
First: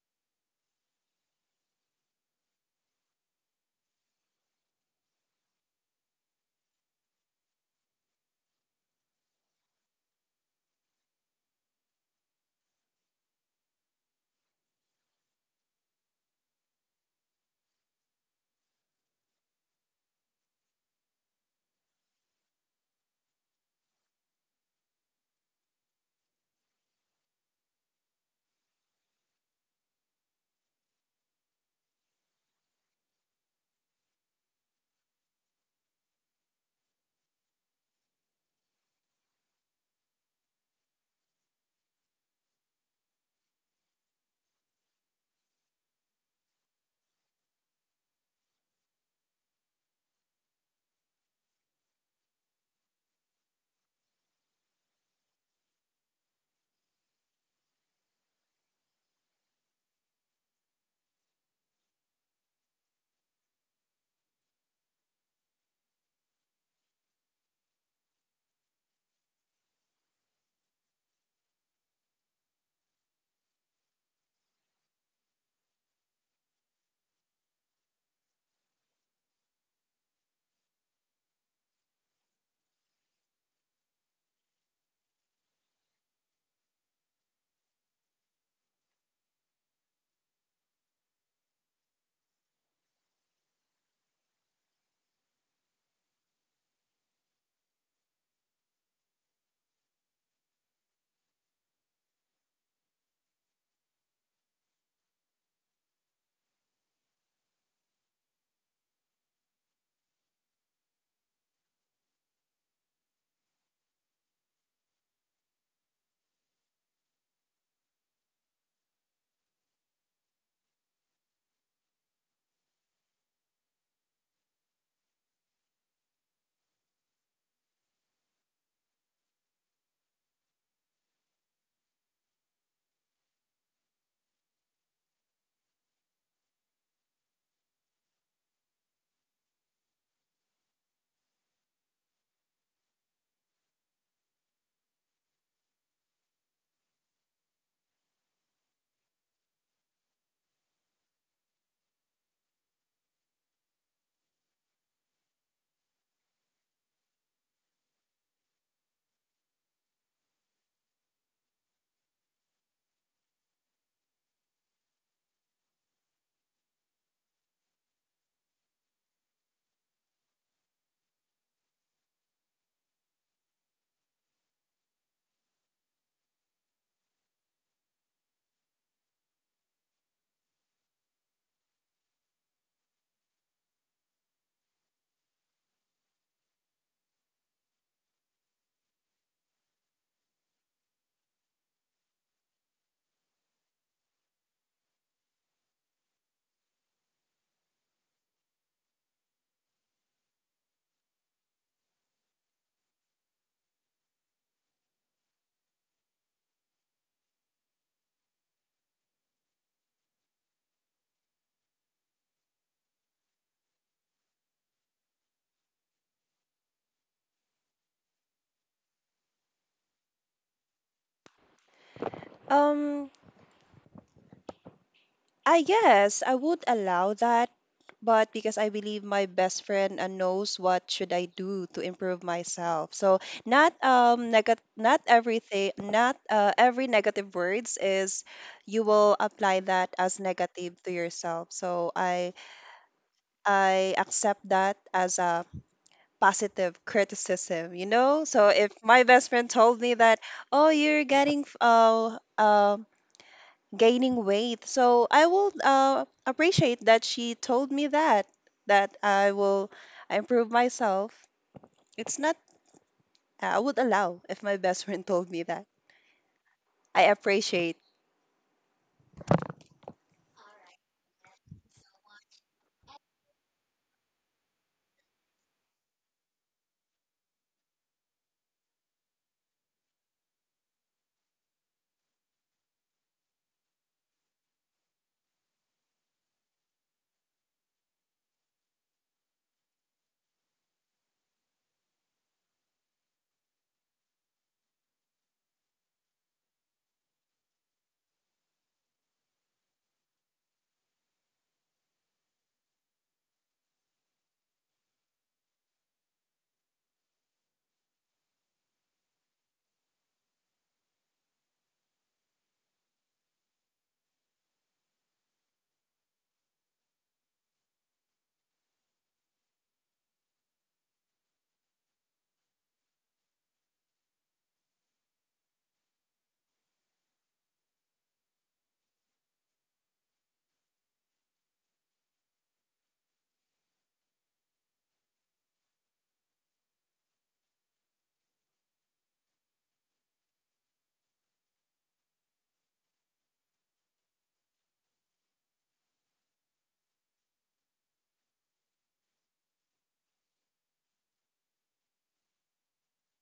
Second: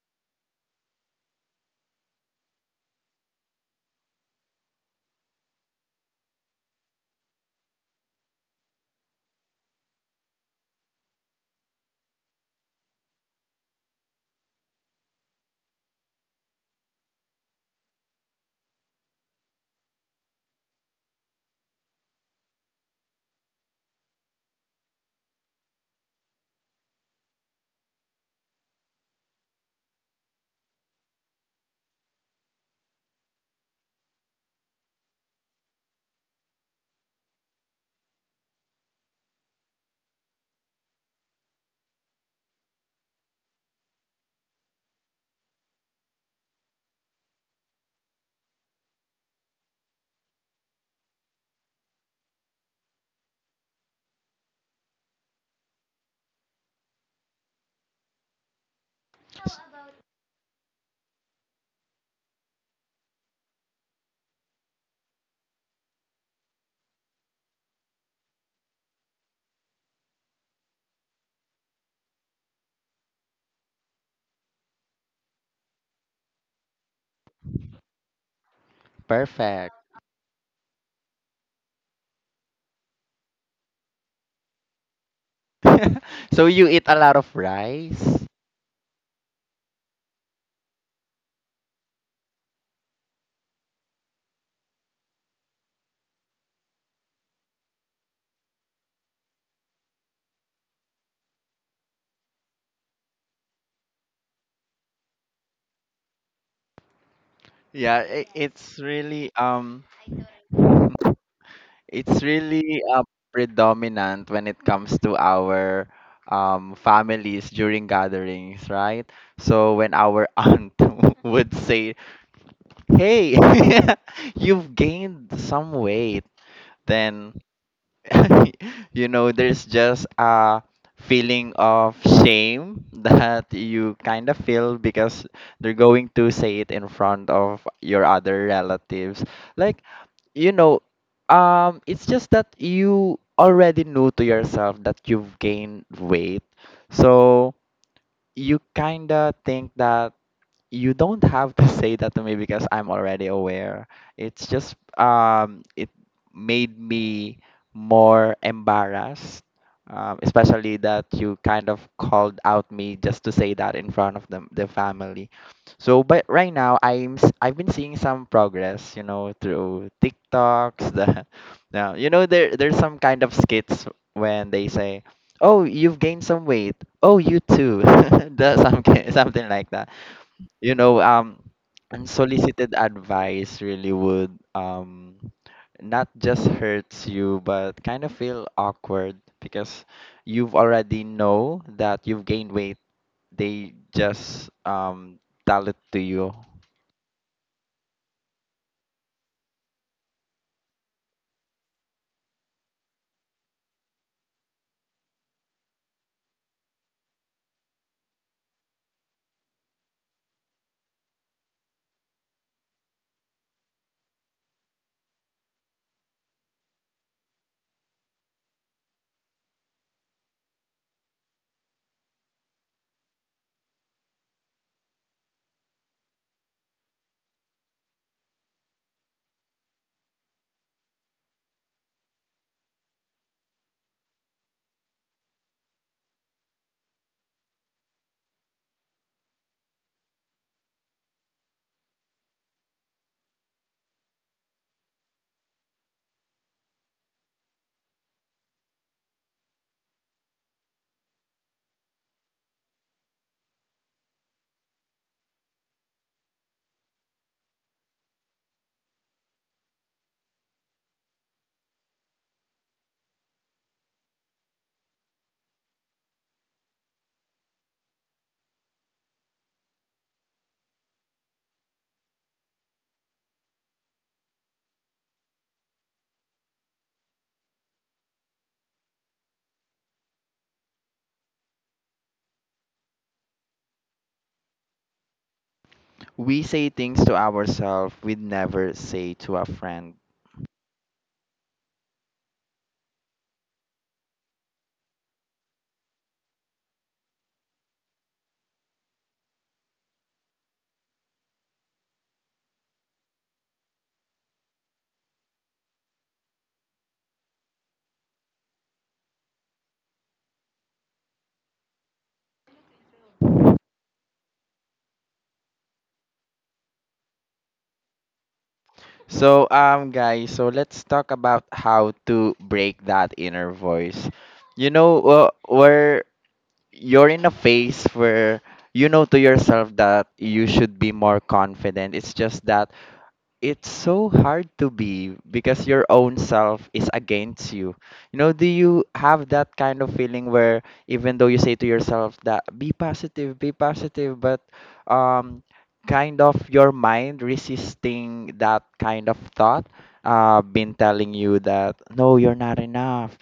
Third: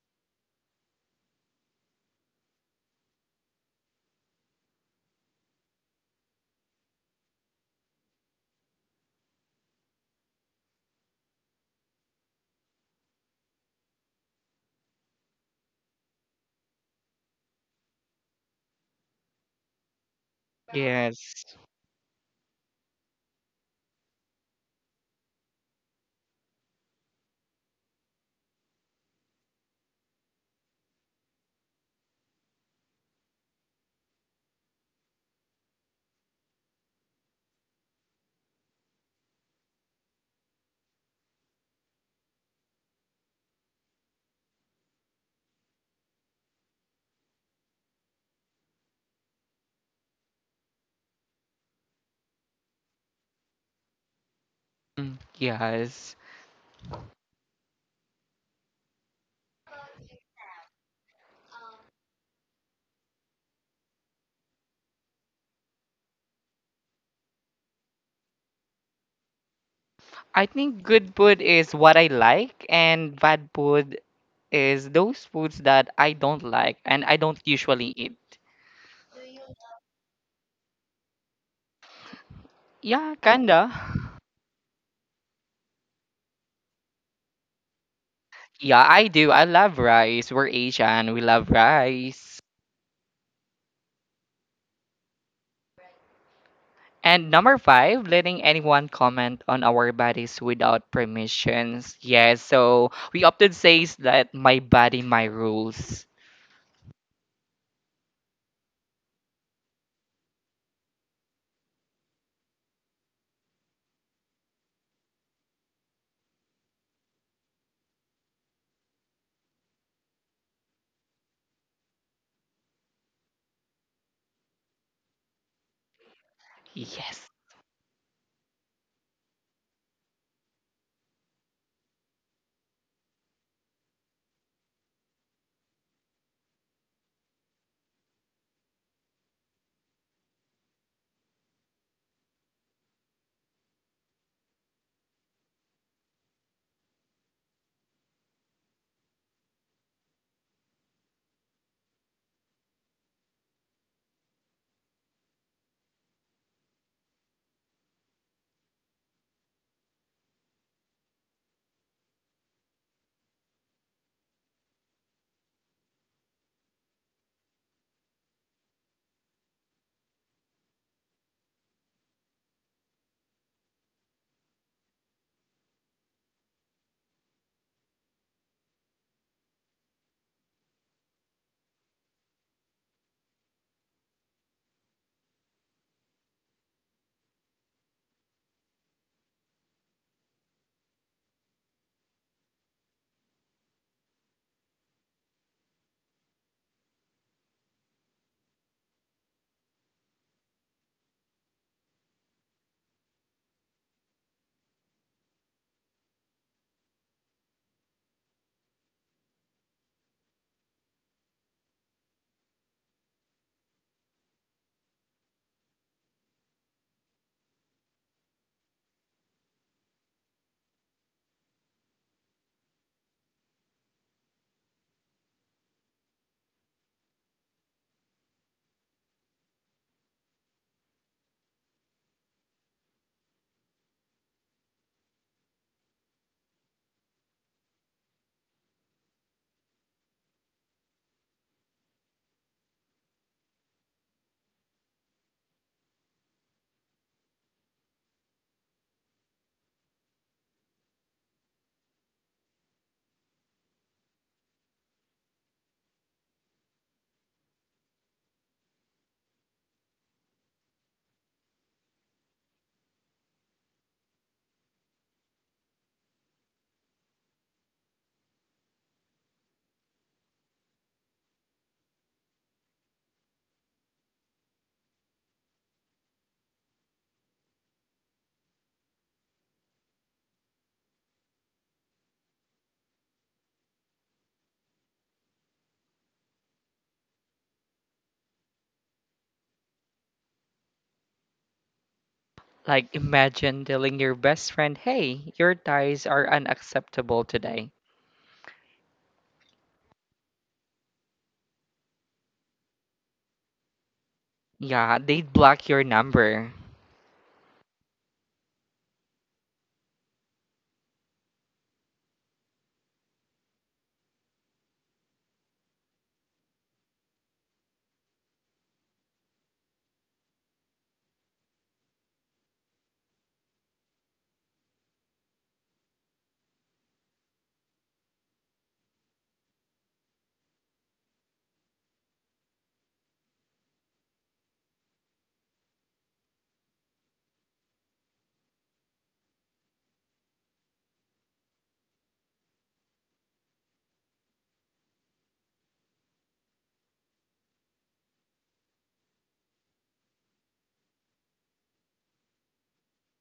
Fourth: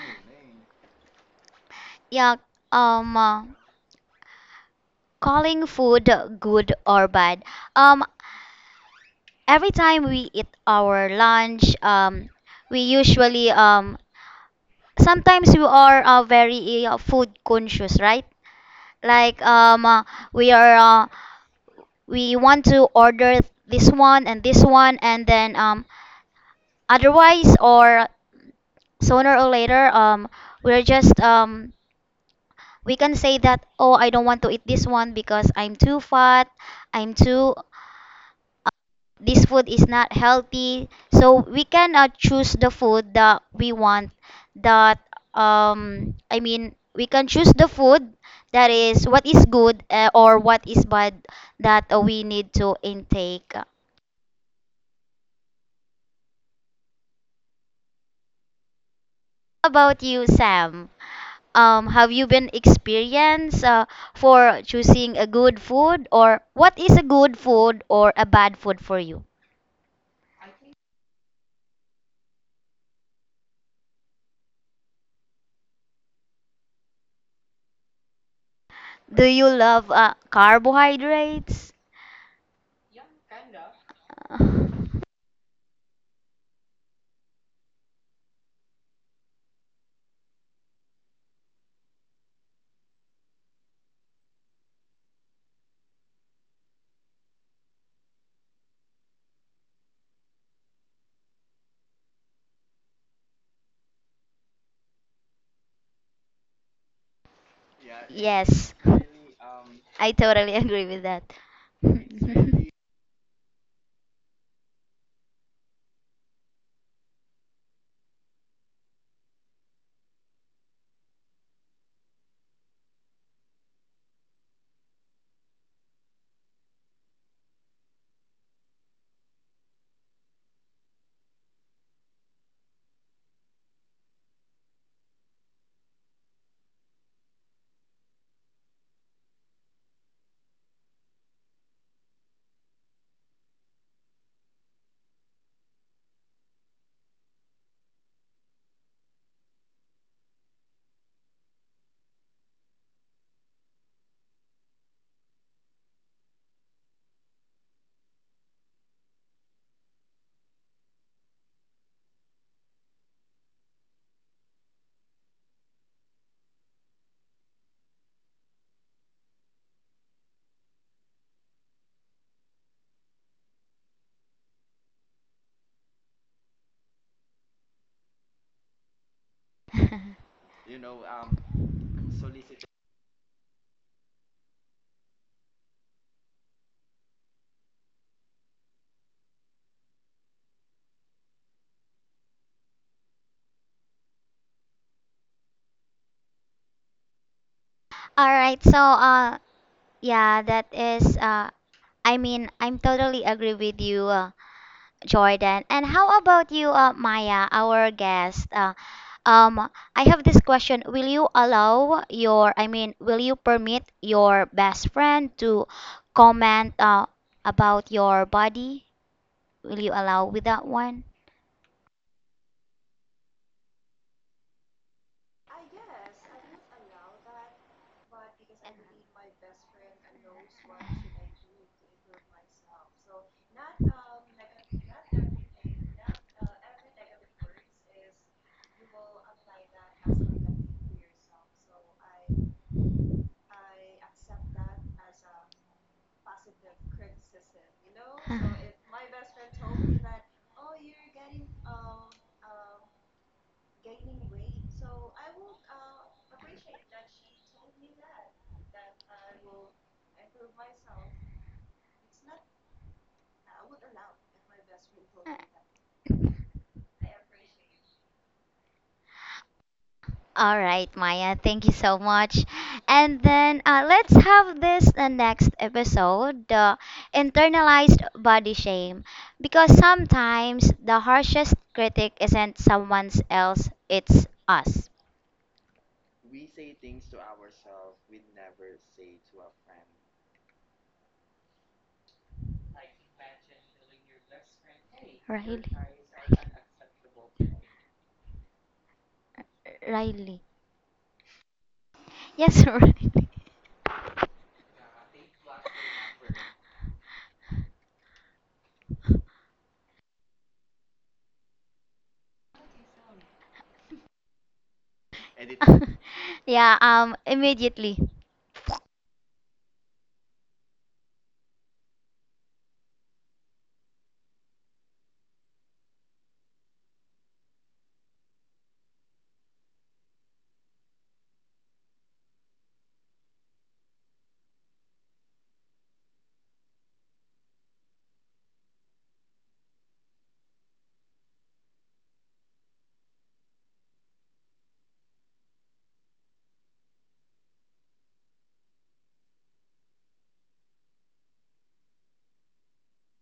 A: Eh. Yeah, um, uh, calling food good or bad. Um, every time we eat our lunch, we usually, sometimes we are very food conscious, right? Like um, uh, we are uh,
D: Yes.
A: we want to order this one, and then, otherwise or sooner or later, we're just um, we can say that, oh, I don't want to eat this one because I'm too fat, I'm too, this food is not healthy, so we cannot choose the food that we want, that, I mean we can choose the food that is what is good or what is bad that we need to intake. How
D: Mm, yes.
A: about you, Sam? Have you been experienced for choosing a good food, or what is a good food or a bad food for you?
D: I think good food is what I like, and bad food is those foods that I don't like and I don't usually eat.
A: Do you
B: Perfect.
A: love carbohydrates?
D: Yeah, kinda.
B: So you eat a lot of rice.
D: Yeah, I do. I love rice. We're Asian. We love rice. And number five, letting anyone comment on our bodies without permissions. Yes, so we often says that my body, my rules.
A: Yes,
B: It's really.
A: I totally agree with that.
B: It's really, predominant when it comes to our, families during gatherings, right? So when our aunt would say, "Hey, you've gained some weight,"
D: Yes.
B: then you know there's just a feeling of shame that you kind of feel because they're going to say it in front of your other relatives. Like, you know, it's just that you already know to yourself that you've gained weight. So you kinda think that you don't have to say that to me because I'm already aware. It's just it made me more embarrassed, especially that you kind of called out me just to say that in front of the family. So, but right now I've been seeing some progress, you know, through TikToks. The now you know there's some kind of skits when they say, "Oh, you've gained some weight." Oh, you too. That's something like that, you know. Unsolicited advice really would not just hurts you but kind of feel awkward because you've already know that you've gained weight, they just tell it to you.
A: All right. So, yeah, that is, I'm totally agree with you, Jordan. And how about you, Maya, our guest? I have this question. Will you permit your best friend to comment, about your body? Will you allow with that one?
C: Um I guess I would allow that, but because I believe my best friend knows what should I do to improve myself. So not everything not every negative words is you will apply that as negative to yourself. So I accept that as a positive criticism, you know? So if my best friend told me that, "Oh, you're getting gaining weight." So I will appreciate that she told me that I will improve myself. It's not. I would allow if my best friend told me that. I appreciate.
A: All right, Maya. Thank you so much. And then let's have this the next episode, the internalized body shame, because sometimes the harshest critic isn't someone else, it's us.
B: We say things to ourselves we'd never say to a friend.
D: Like imagine telling your best friend, hey, your
A: Riley.
D: ties are unacceptable today.
A: Riley. Yes, Riley.
D: Yeah, they'd block your number.
A: Yeah, immediately.
B: So guys, so let's talk about how to break that inner voice. You know, we're you're in a phase where you know to yourself that you should be more confident. It's just that it's so hard to be because your own self is against you. You know, do you have that kind of feeling where even though you say to yourself that be positive, but um kind of your mind resisting that kind of thought, been telling you that no, you're not enough,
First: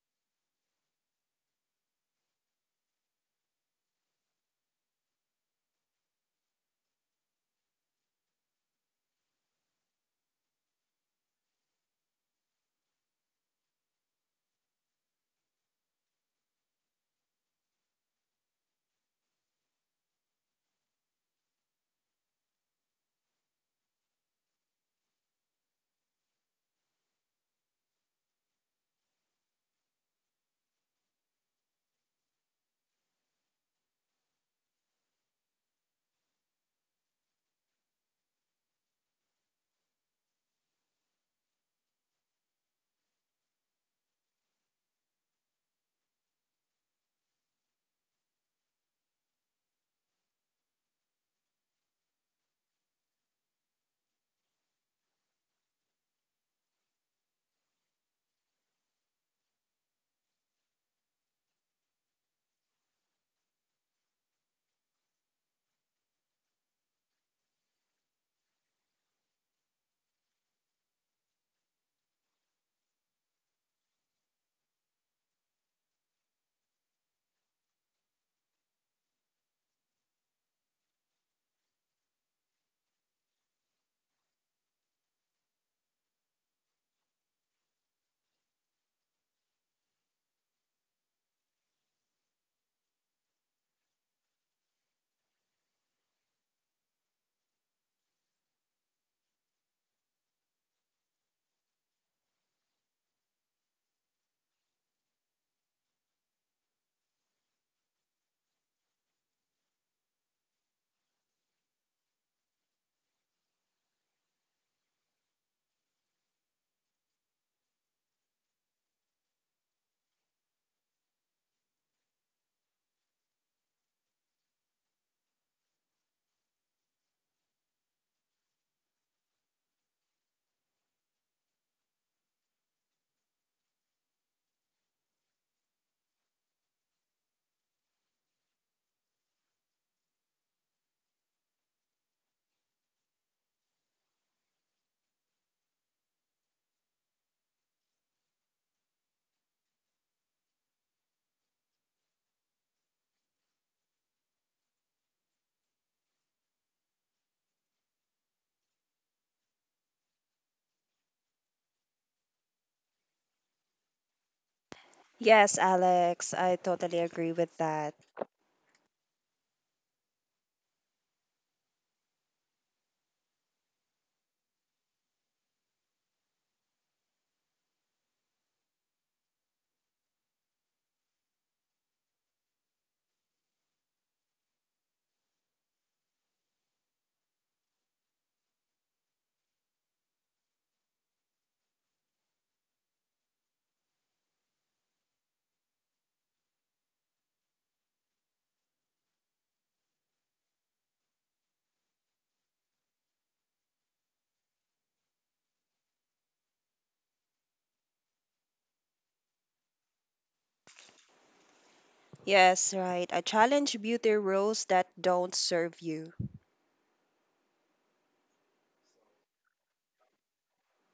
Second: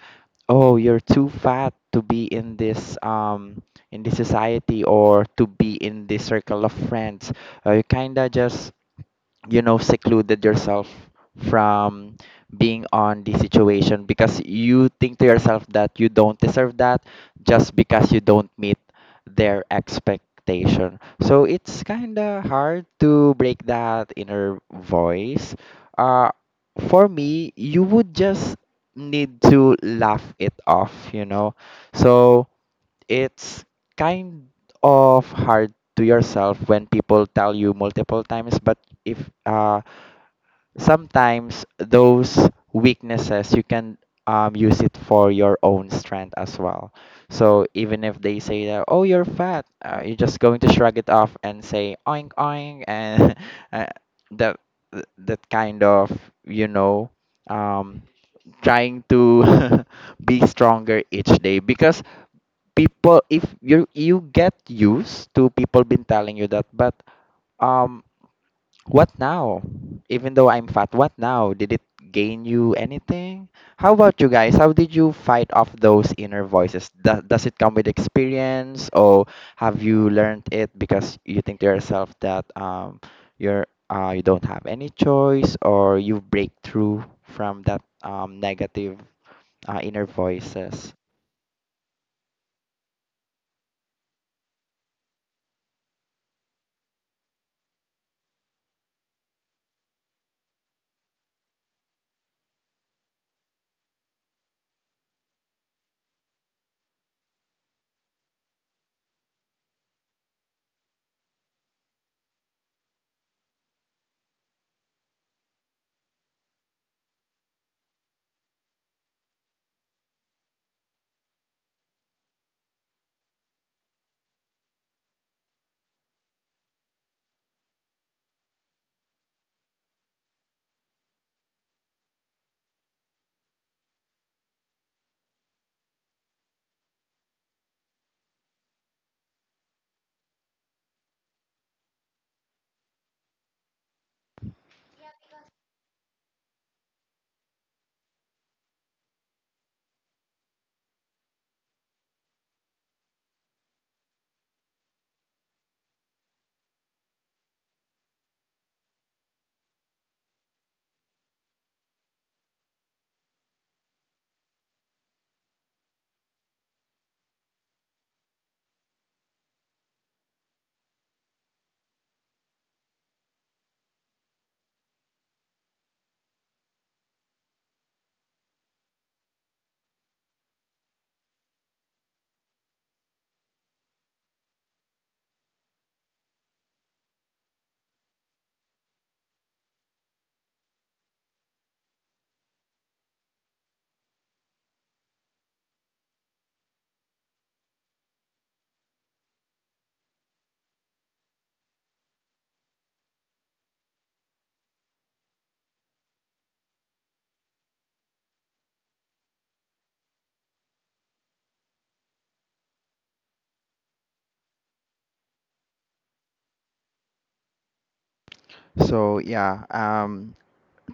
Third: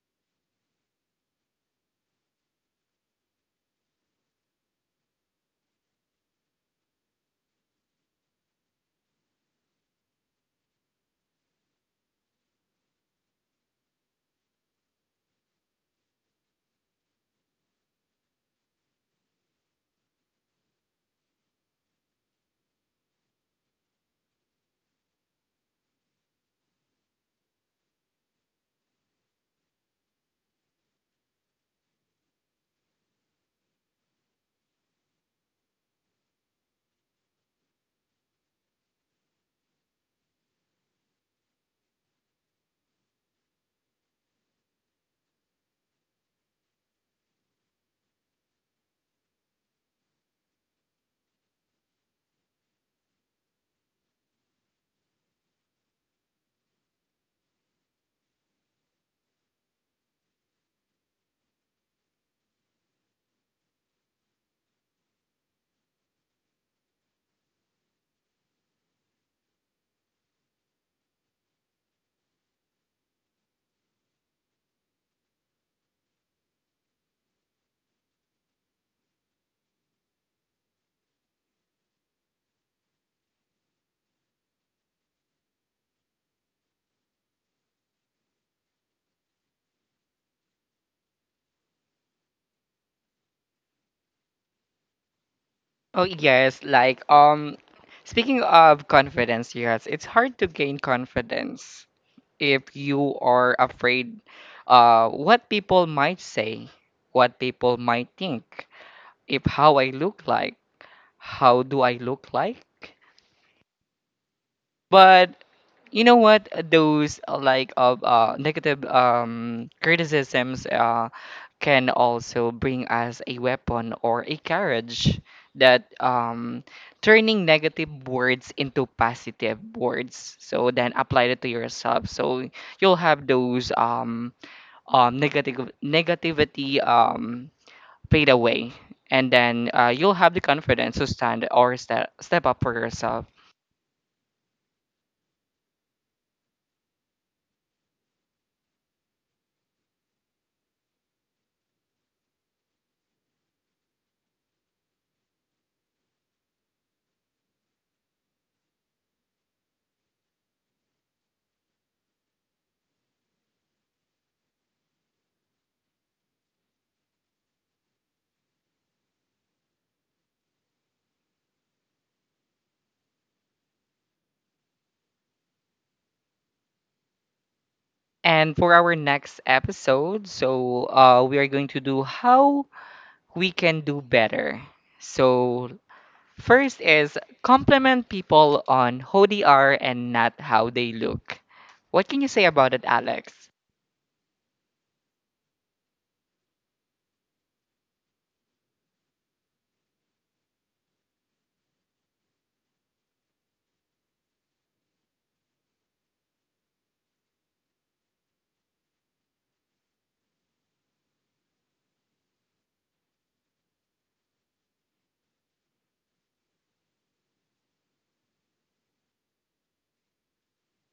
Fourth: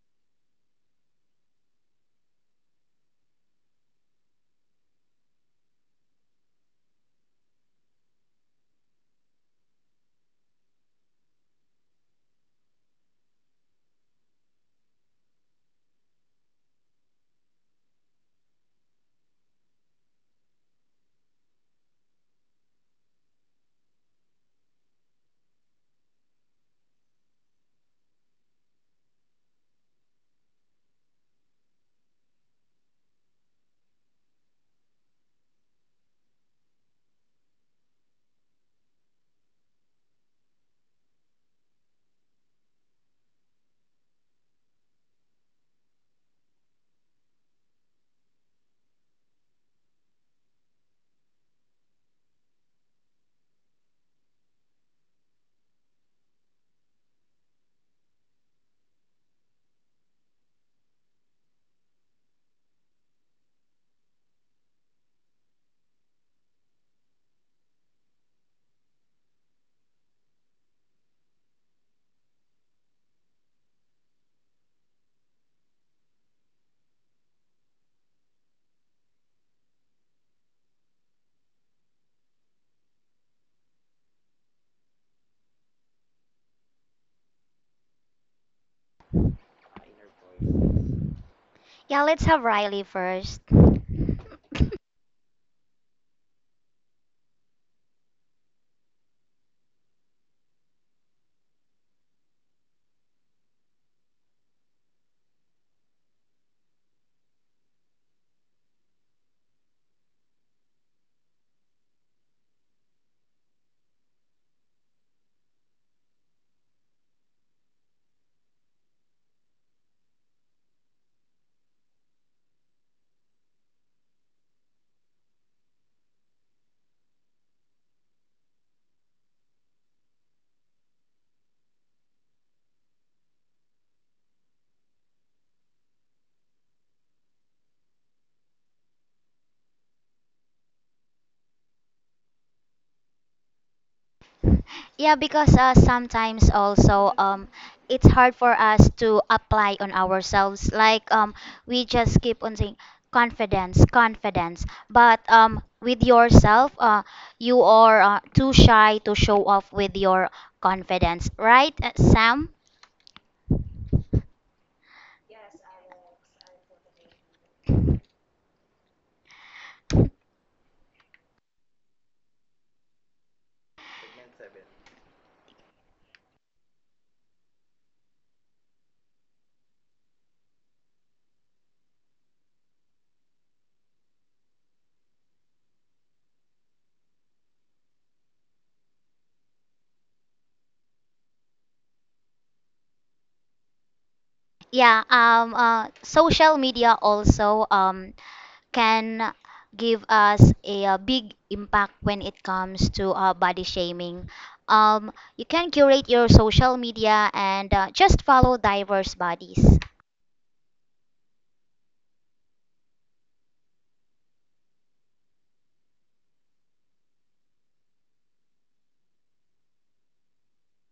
B: oh, you're too fat to be in this in this society or to be in this circle of friends. You kinda just, you know, secluded yourself from being on the situation because you think to yourself that you don't deserve that just because you don't meet their expectation. So it's kind of hard to break that inner voice. uh for me, you would just need to laugh it off, you know. So it's kind of hard to yourself when people tell you multiple times, but if uh, sometimes those weaknesses you can use it for your own strength as well. So even if they say that, oh, you're fat, you're just going to shrug it off and say oink oink, and uh, that that kind of, you know, um, trying to be stronger each day because people, if you get used to people been telling you that, but um what now, even though I'm fat, what now? Did it gain you anything? How about you guys? How did you fight off those inner voices? Does it come with experience, or have you learned it because you think to yourself that you're you don't have any choice, or you break through from that negative inner voices?
A: Yeah, let's have Riley first.
D: Oh yes, like speaking of confidence, yes, it's hard to gain confidence. If you are afraid what people might say, what people might think, if how I look like, how do I look like? But you know what? Those like of negative criticisms can also bring us a weapon or a carriage that turning negative words into positive words. So then apply it to yourself. So you'll have those negative negativity fade away, and then you'll have the confidence to stand or step up for yourself.
A: Yeah, because sometimes also it's hard for us to apply on ourselves. Like, we just keep on saying confidence, confidence. But with yourself, you are too shy to show off with your confidence, right, Sam?
C: Yes, Alex, I totally agree with that.
D: And for our next episode, so we are going to do how we can do better. So first is compliment people on who they are and not how they look. What can you say about it, Alex?
A: Yeah. Social media also can give us a, big impact when it comes to body shaming. You can curate your social media and just follow diverse bodies.
C: Yes, right. I challenge beauty rules that don't serve you.
B: So yeah,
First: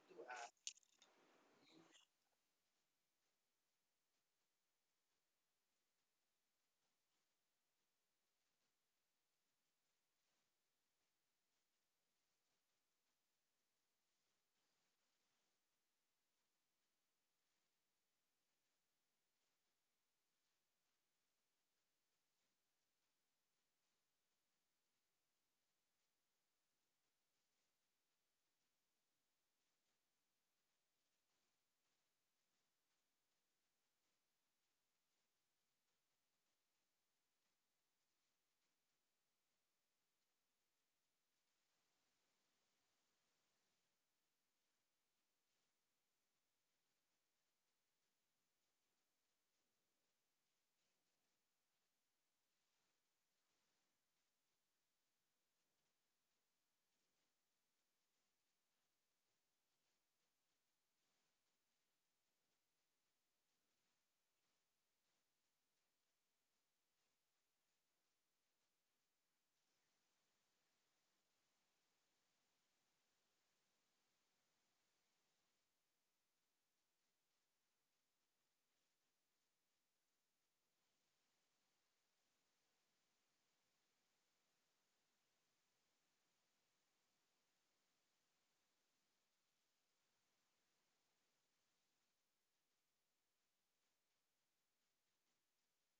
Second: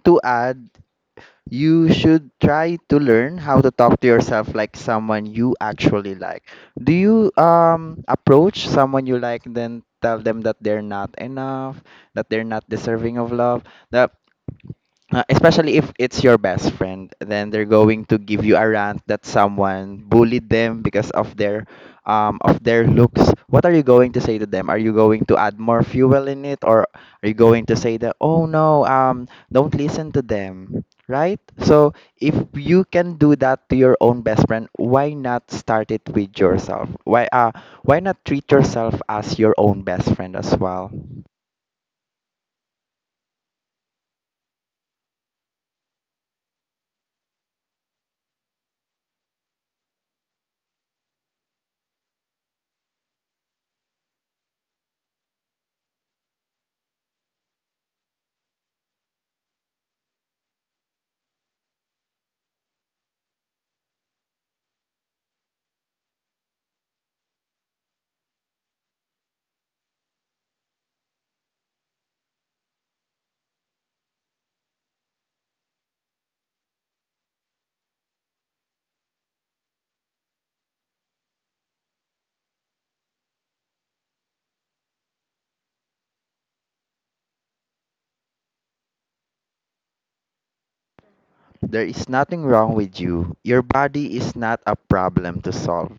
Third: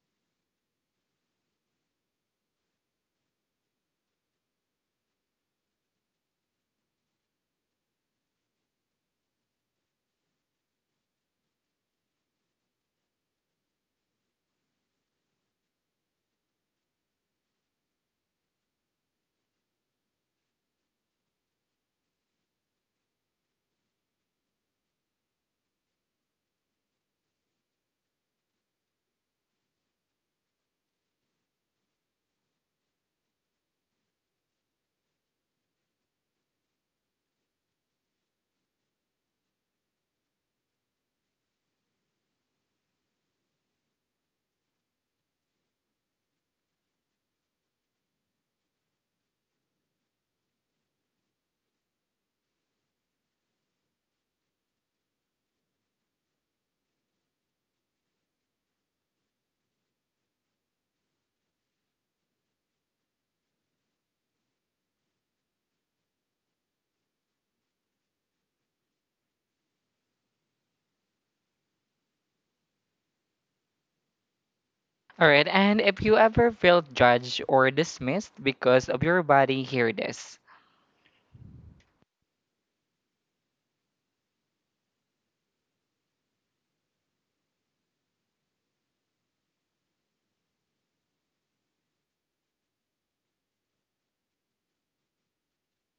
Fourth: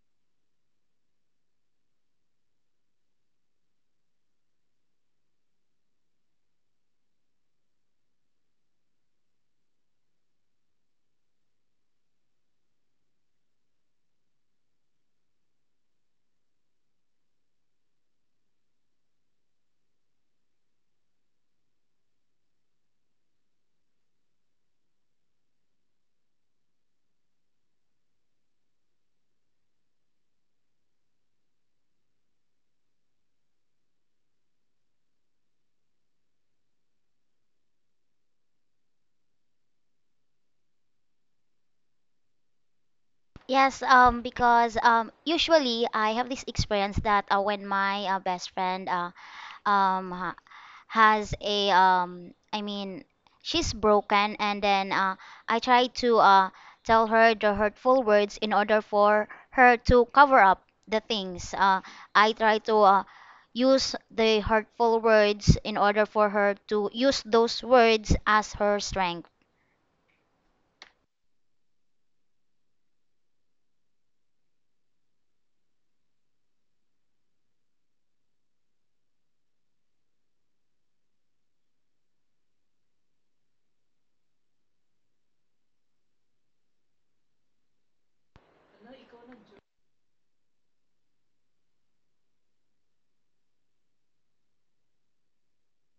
B: to add, you should try to learn how to talk to yourself like someone you actually like. Do you approach someone you like and then tell them that they're not enough, that they're not deserving of love? That especially if it's your best friend, then they're going to give you a rant that someone bullied them because of their looks. What are you going to say to them? Are you going to add more fuel in it, or are you going to say that, oh no, don't listen to them, right? So if you can do that to your own best friend, why not start it with yourself? Why not treat yourself as your own best friend as well?
A: Yes, because usually I have this experience that when my um, ha- has a, I mean she's broken, and then I try to tell her the hurtful words in order for her to cover up the things. I try to use the hurtful words in order for her to use those words as her strength.
D: All right, and if you ever felt judged or dismissed because of your body, hear this.
B: There is nothing wrong with you. Your body is not a problem to solve.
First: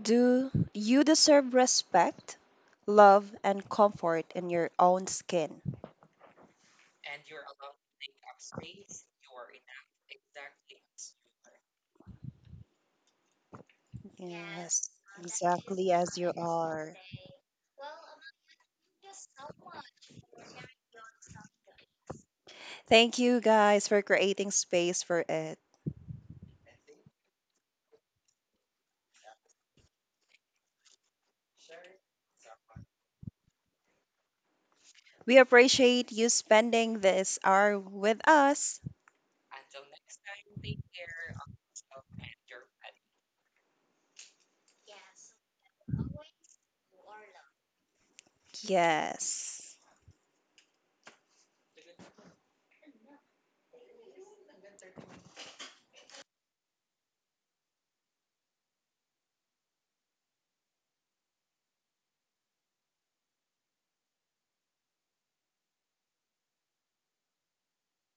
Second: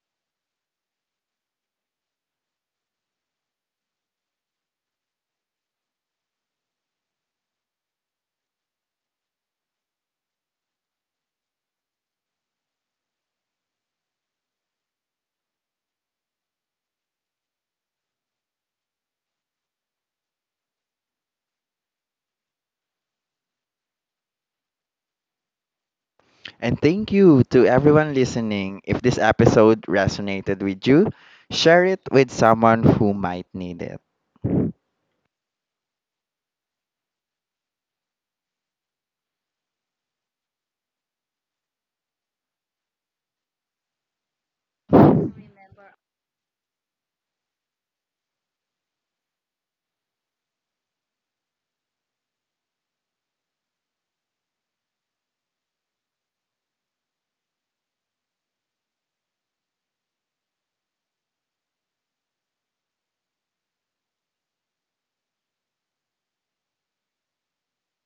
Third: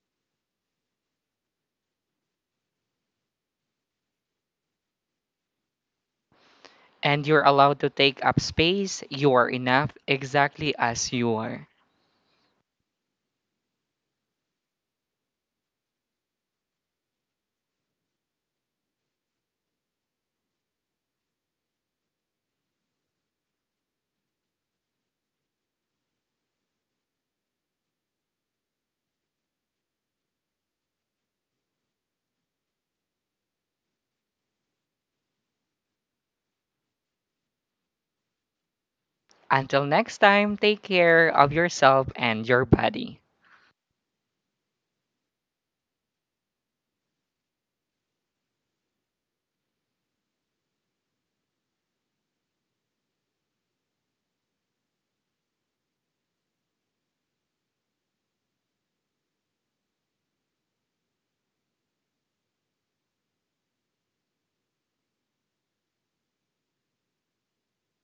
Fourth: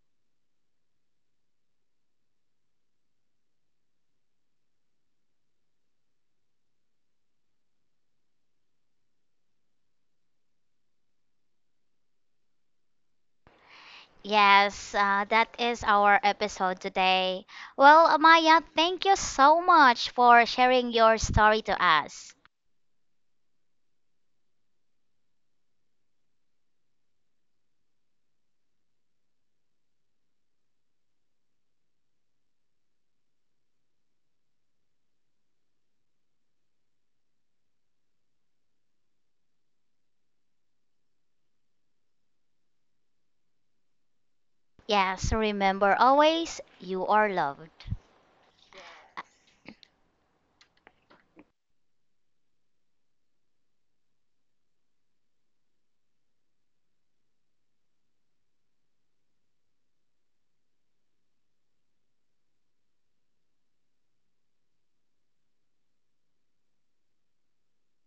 C: Do you deserve respect, love, and comfort in your own skin?
D: And you're allowed to take up space. You are enough exactly as you are.
C: Yes,
A: Yes, that is
C: exactly as
A: our
C: you
A: episode
C: are.
A: today. Well, Amaya, thank you so much for sharing your story to us.
C: Thank you guys for creating space for it.
B: And thank you to everyone listening. If this episode resonated with you, share it with someone who might need it.
C: We appreciate you spending this hour with us.
D: Until next time, take care of yourself and your body.
A: Yes, remember always you are loved.
C: Yes.